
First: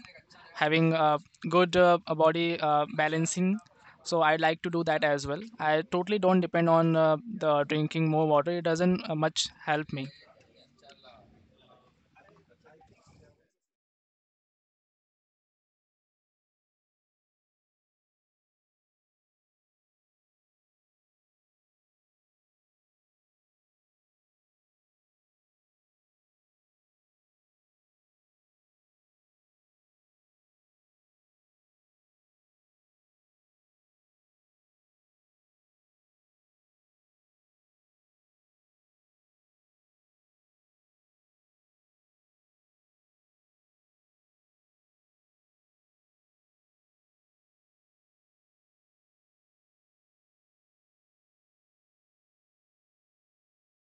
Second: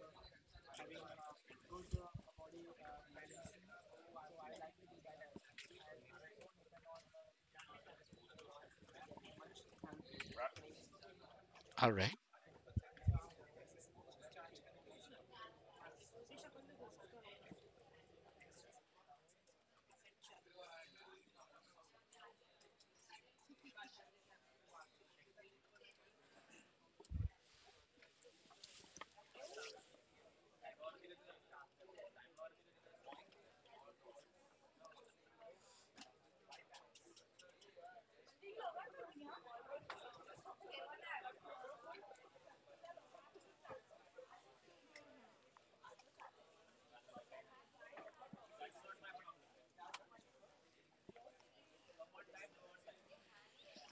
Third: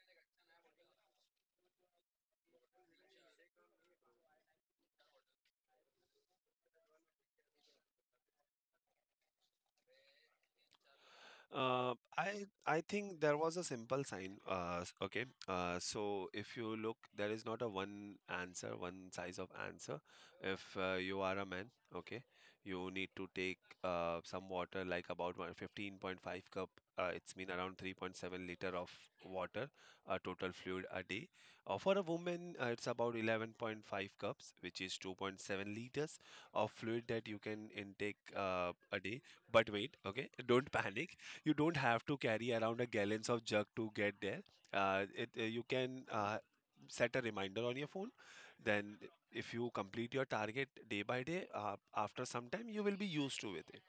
Speaker 2: having a good body balancing. So, I'd like to do that as well. I totally don't depend on the drinking more water. It doesn't much help me.
Speaker 1: All right.
Speaker 3: I think there was a simple sign. Okay. So if you look, there is not a one answer, one size of answer. If you are a man, okay, you need to take some water, like about one 15.5 cup. It's mean around 3.7 liter of water, total fluid a day. For a woman, it's about 11.5 cups, which is 2.7 liters of fluid that you can intake a day. But wait, okay, don't panic. You don't have to carry around a gallons of jug to get there. You can set a reminder on your phone. Then, if you complete your target day by day, after some time, you will be used to with it.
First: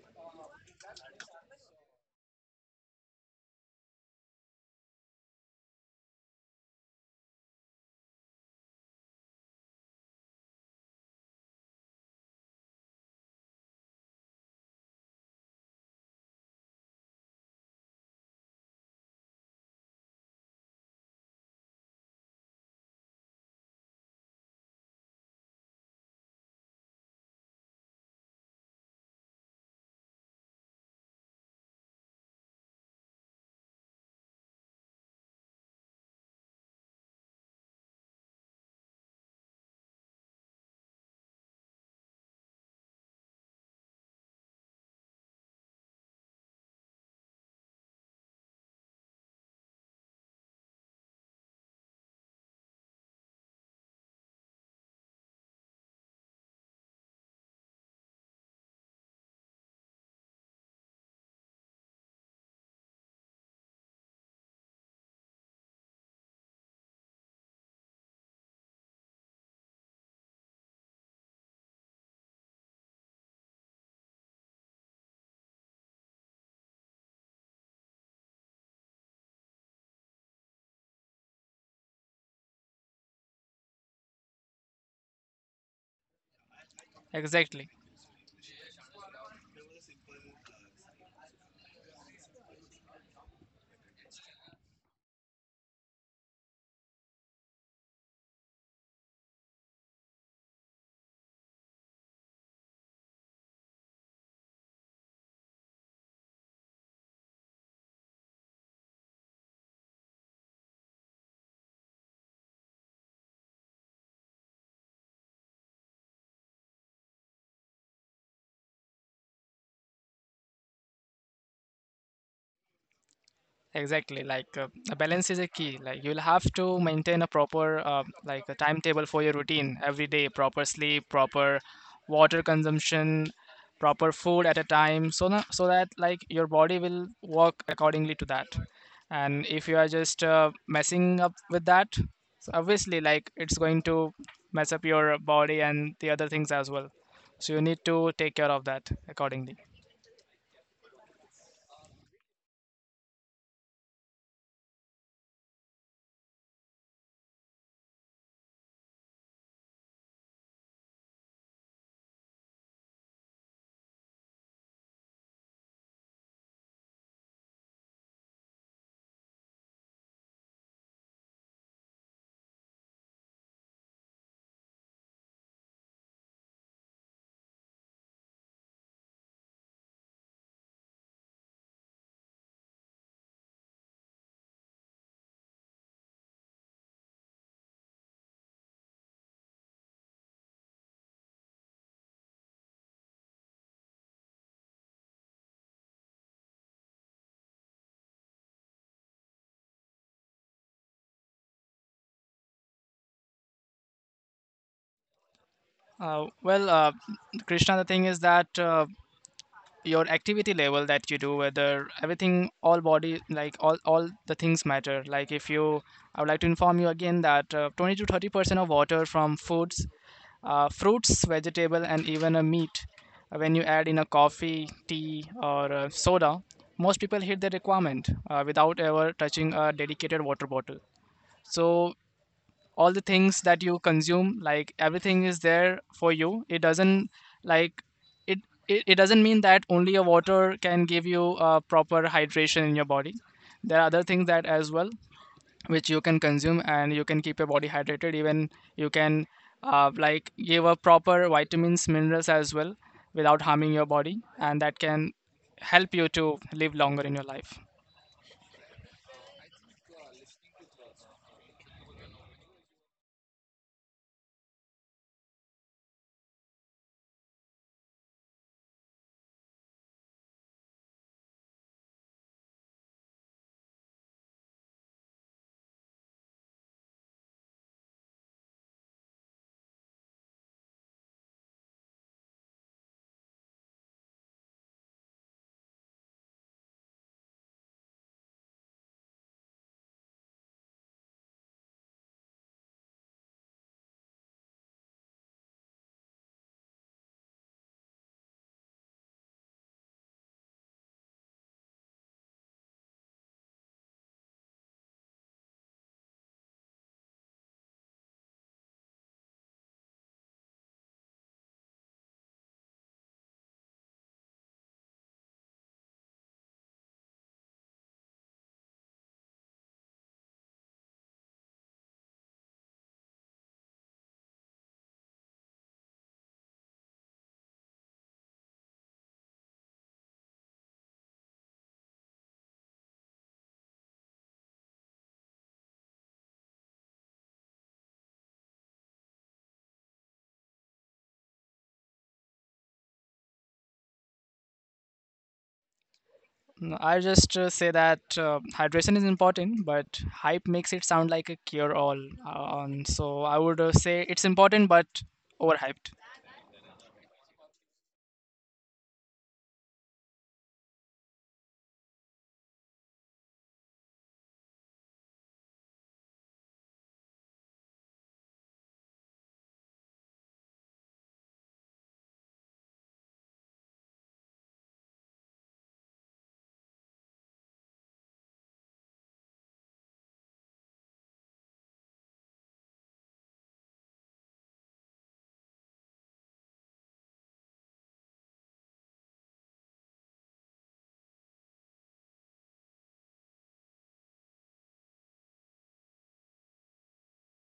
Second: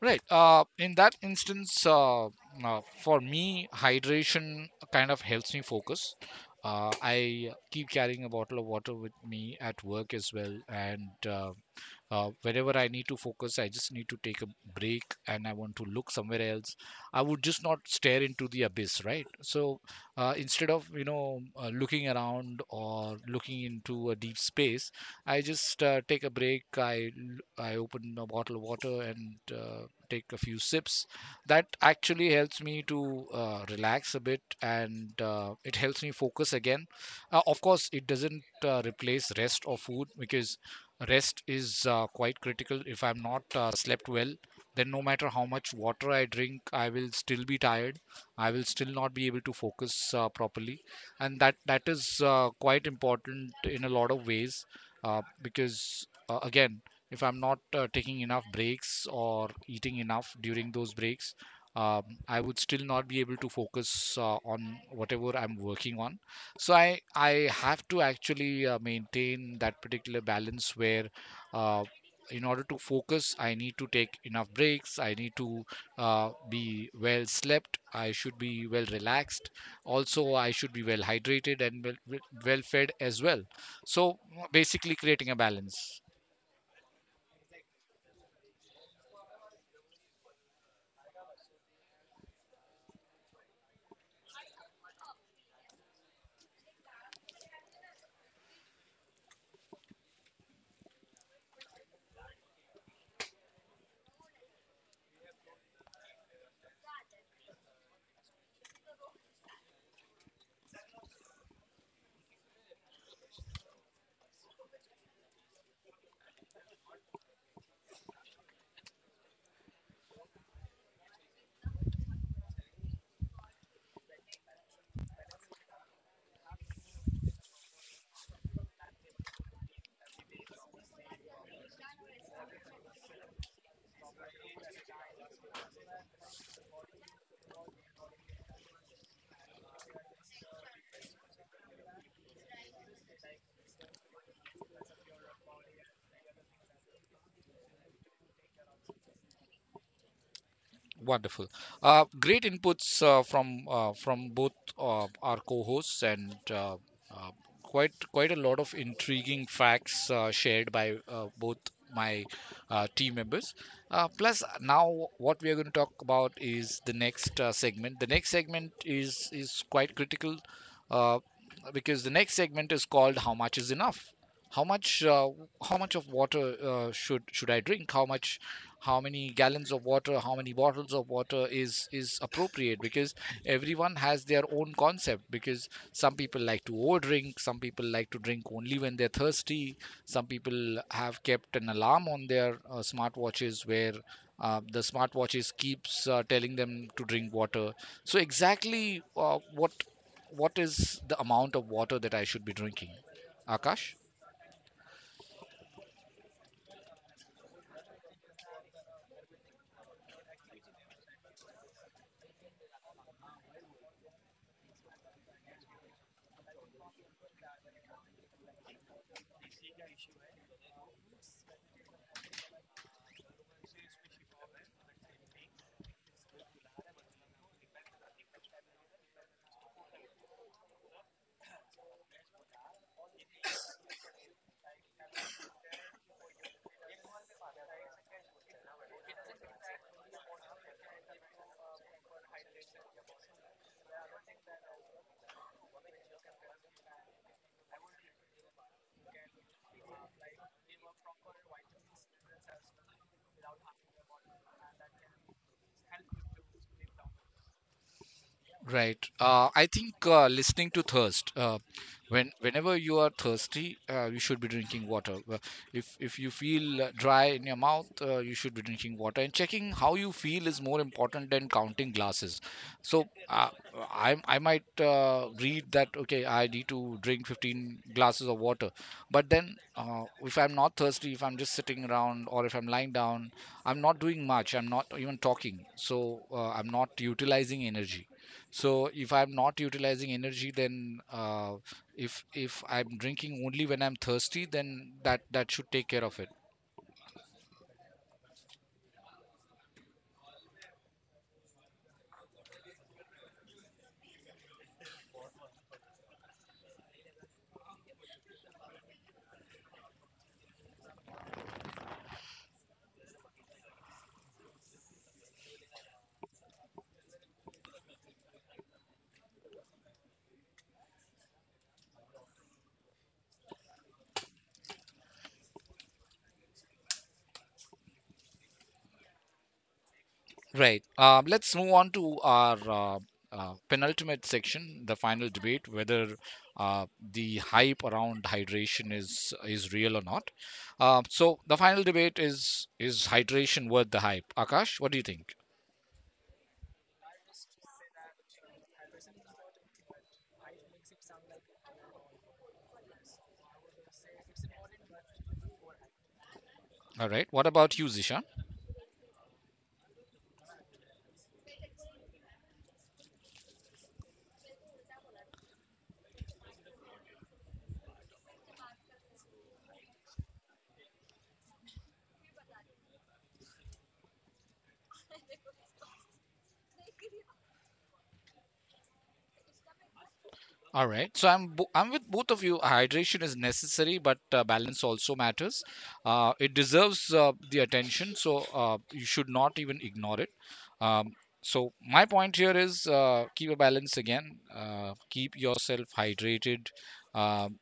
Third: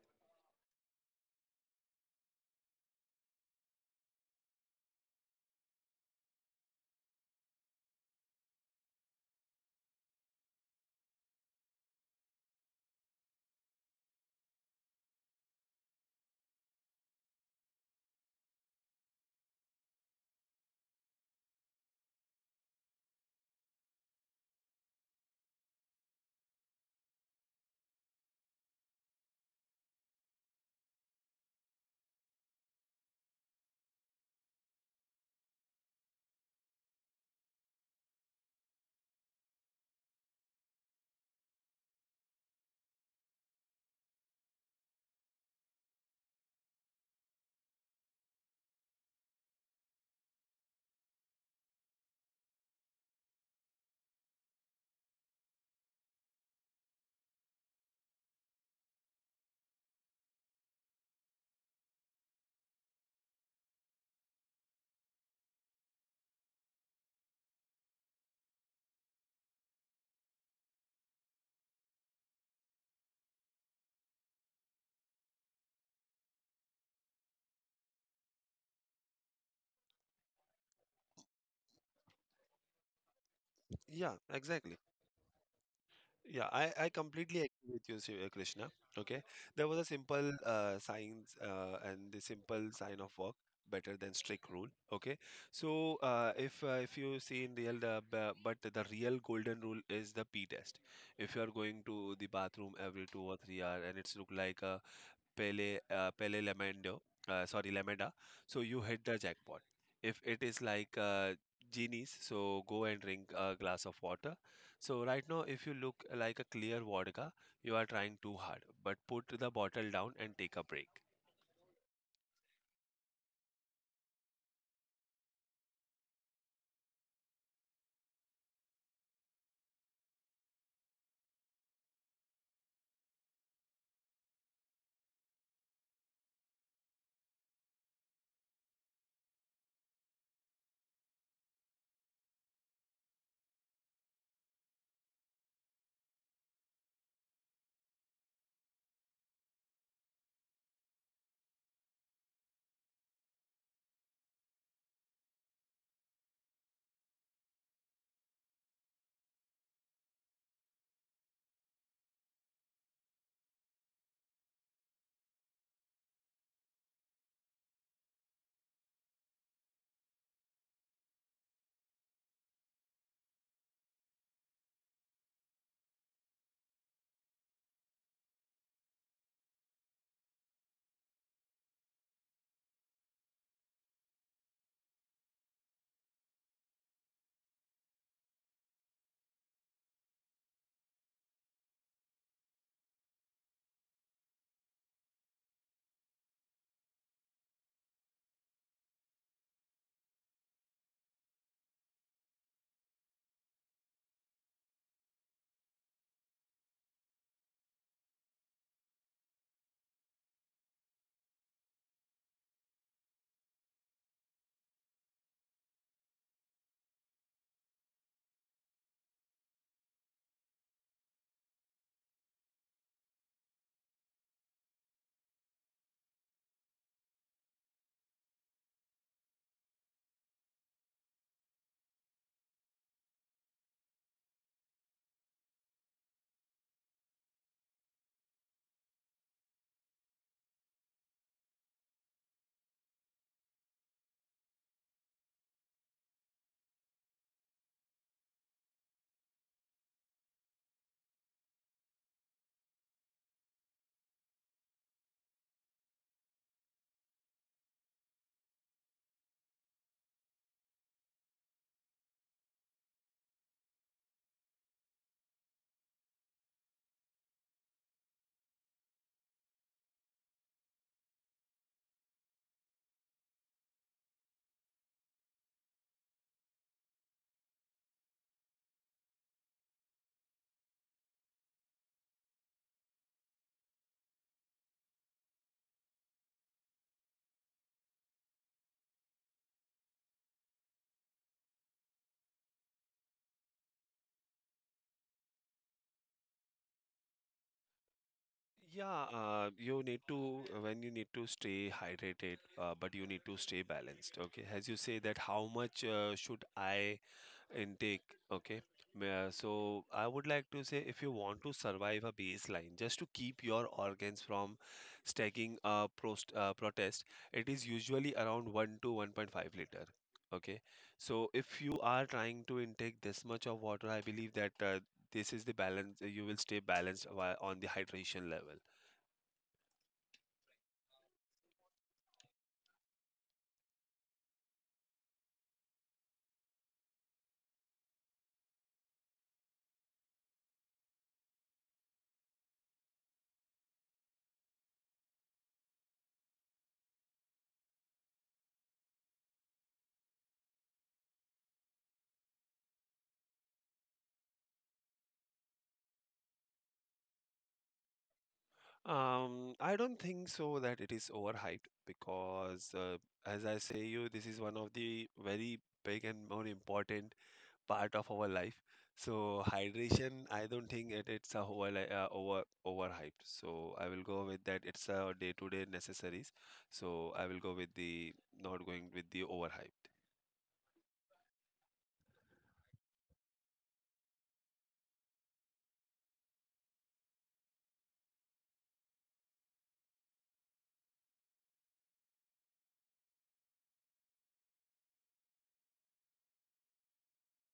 Speaker 1: Right. In that instance, for me, hydration kind of helps me focus. I keep carrying a bottle of water with me at work as well, and wherever I need to focus, I just need to take a break, and I want to look somewhere else. I would just not stare into the abyss, right? So instead of looking around or looking into a deep space, I just take a break. I open a bottle of water and take a few sips. That actually helps me to relax a bit, and it helps me focus again. Of course it doesn't replace rest or food, because rest is quite critical. If I'm not slept well, then no matter how much water I drink, I will still be tired. I will still not be able to focus properly, and that is quite important in a lot of ways, because again, if I'm not taking enough breaks or eating enough during those breaks, um, I would still not be able to focus on whatever I'm working on. So I have to actually maintain that particular balance, where uh, in order to focus, I need to take enough breaks. I need to uh, be well slept. I should be well relaxed. Also, I should be well hydrated and well fed as well. So
Speaker 3: Yeah, exactly.
Speaker 1: basically, creating a balance.
Speaker 3: Yeah, I completely
Speaker 2: Exactly.
Speaker 3: agree with you, Krishna. Okay, there was a simple signs and the simple sign of work better than strict rule. Okay, so if you see in real but the real golden rule is the P test. If you are going to the bathroom every 2 or 3 hour and it's look like a Pele Lamendo, sorry, Lameda, so you hit the jackpot. If it is like genies, so go and drink a glass of water. So right now, if you look like a clear vodka, you are trying too hard, but put the bottle down and take a break.
Speaker 2: Exactly, like, the balance is a key. Like, you'll have to maintain a proper, like, a timetable for your routine every day: proper sleep, proper water consumption, proper food at a time, so that, like, your body will work accordingly to that. And if you are just messing up with that, so obviously, like, it's going to mess up your body and the other things as well. So you need to take care of that accordingly.
Speaker 1: Wonderful. Great inputs from both our co-hosts and uh, quite a lot of intriguing facts shared by both my team members. Plus, now what we are going to talk about is the next segment. The next segment is quite critical, uh, because the next segment is called "How much is enough." How much, how much of water should I drink? How many gallons of water, how many bottles of water is appropriate? Because everyone has their own concept, because some people like to over drink, some people like to drink only when they're thirsty, some people have kept an alarm on their smartwatches, where the smartwatches keeps telling them to drink water. So exactly what is the amount of water that I should be drinking, Akash?
Speaker 2: Well, Krishna, the thing is that your activity level that you do, whether everything, all body, like all the things matter. Like if you, I would like to inform you again that 20 to 30% of water from foods, fruits, vegetable, and even a meat. When you add in a coffee, tea, or soda, most people hit the requirement without ever touching a dedicated water bottle. So all the things that you consume, like, everything is there for you. It doesn't like it it doesn't mean that only a water can give you a proper hydration in your body. There are other things that as well, which you can consume, and you can keep your body hydrated. Even you can like, give a proper vitamins, minerals as well, without harming your body, and that can help you to live longer in your life.
Speaker 1: Right. I think listening to thirst. Whenever you are thirsty, you should be drinking water. If you feel dry in your mouth, you should be drinking water. And checking how you feel is more important than counting glasses. So I might read that, okay, I need to drink 15 glasses of water. But then if I'm not thirsty, if I'm just sitting around or if I'm lying down, I'm not doing much. I'm not even talking. So I'm not utilizing energy. So if I'm not utilizing energy, then if I'm drinking only when I'm thirsty, then that should take care of it.
Speaker 3: Yeah, you need to, when you need to stay hydrated, but you need to stay balanced. Okay, as you say that, how much should I intake? Okay. So I would like to say, if you want to survive a baseline just to keep your organs from stacking a protest, it is usually around 1 to 1.5 liter. Okay. So if you are trying to intake this much of water, I believe that this is the balance. You will stay balanced while on the hydration level.
Speaker 1: Right. Let's move on to our penultimate section, the final debate, whether uh, the hype around hydration is real or not. So the final debate is hydration worth the hype? Akash, what do you think?
Speaker 2: No, I just say that hydration is important, but hype makes it sound like a cure-all. So I would say it's important, but overhyped.
Speaker 1: All right, what about you, Zisha?
Speaker 3: I don't think so that it is overhyped, because as I say you, this is one of the very big and more important part of our life. So hydration, I don't think it's a overhyped. So I will go with that. It's a day-to-day necessaries. So I will go with the, not going with the overhyped.
Speaker 1: All right. So I'm I'm with both of you. Hydration is necessary, but balance also matters. It deserves the attention, so you should not even ignore it. Um, so my point here is, keep a balance again. Keep yourself hydrated. Um,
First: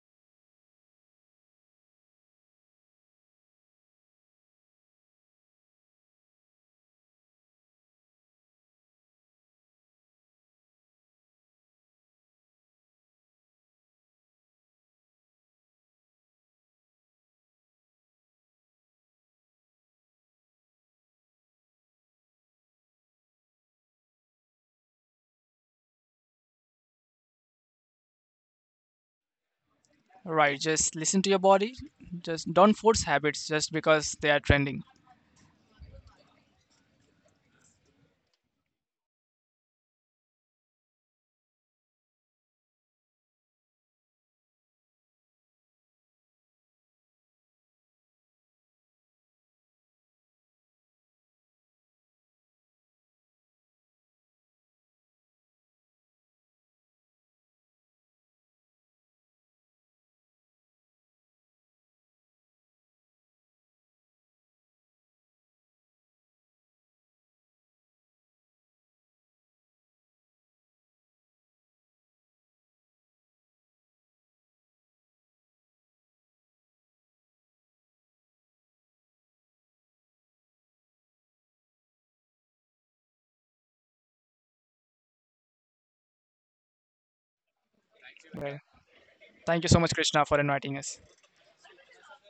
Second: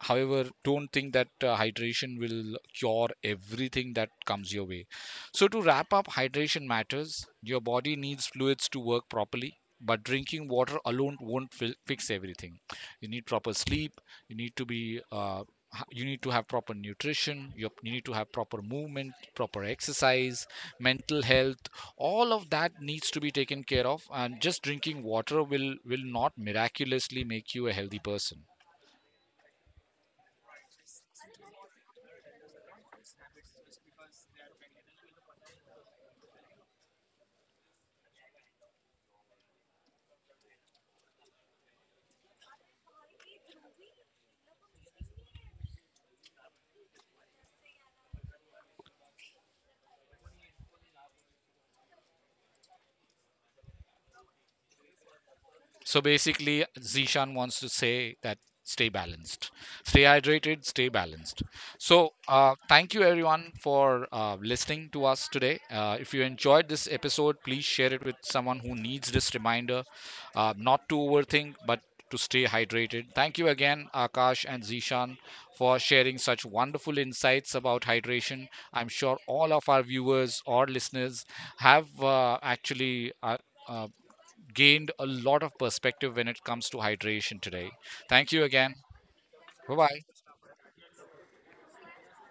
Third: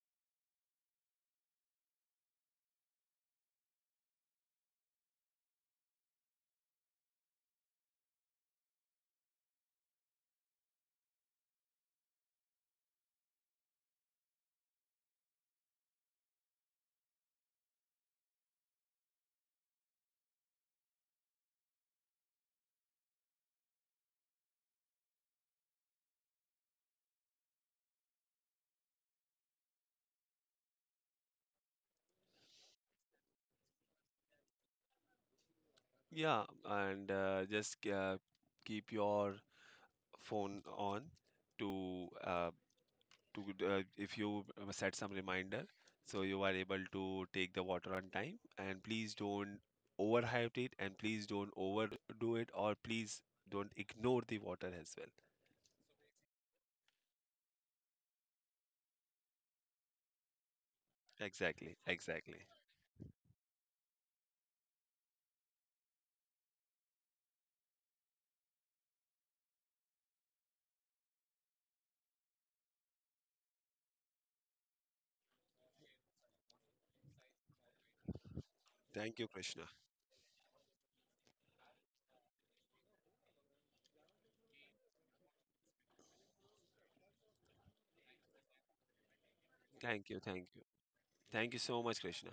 Speaker 1: however, don't think that hydration will cure everything that comes your way. So to wrap up, hydration matters. Your body needs fluids to work properly, but drinking water alone won't fix everything. You need proper sleep. You need to be you need to have proper nutrition. You need to have proper movement, proper exercise, mental health. All of that needs to be taken care of, and just drinking water will not miraculously make you a healthy person.
Speaker 2: Right, just listen to your body. Just don't force habits just because they are trending.
Speaker 3: Yeah, and just keep your phone on to, if you set some reminder, so you are able to take the water on time. And please don't overhydrate, and please don't overdo it, or please don't ignore the water as well.
Speaker 1: So basically, Zishan wants to say that stay balanced, stay hydrated, stay balanced.
Speaker 3: Exactly,
Speaker 1: So
Speaker 3: exactly.
Speaker 1: uh, thank you everyone for listening to us today. If you enjoyed this episode, please share it with someone who needs this reminder, not to overthink, but to stay hydrated. Thank you again, Akash and Zishan, for sharing such wonderful insights about hydration. I'm
Speaker 3: Thank
Speaker 1: sure
Speaker 3: you,
Speaker 1: all
Speaker 3: Krishna.
Speaker 1: of our viewers or listeners have actually. Uh, gained a lot of perspective when it comes to hydration today. Thank you
Speaker 2: Right.
Speaker 1: again.
Speaker 2: Thank you
Speaker 1: Bye
Speaker 2: so much,
Speaker 1: bye.
Speaker 3: Thank you,
Speaker 2: Krishna, for
Speaker 3: thank you.
Speaker 2: inviting us.
Speaker 3: Thank you so much, Krishna.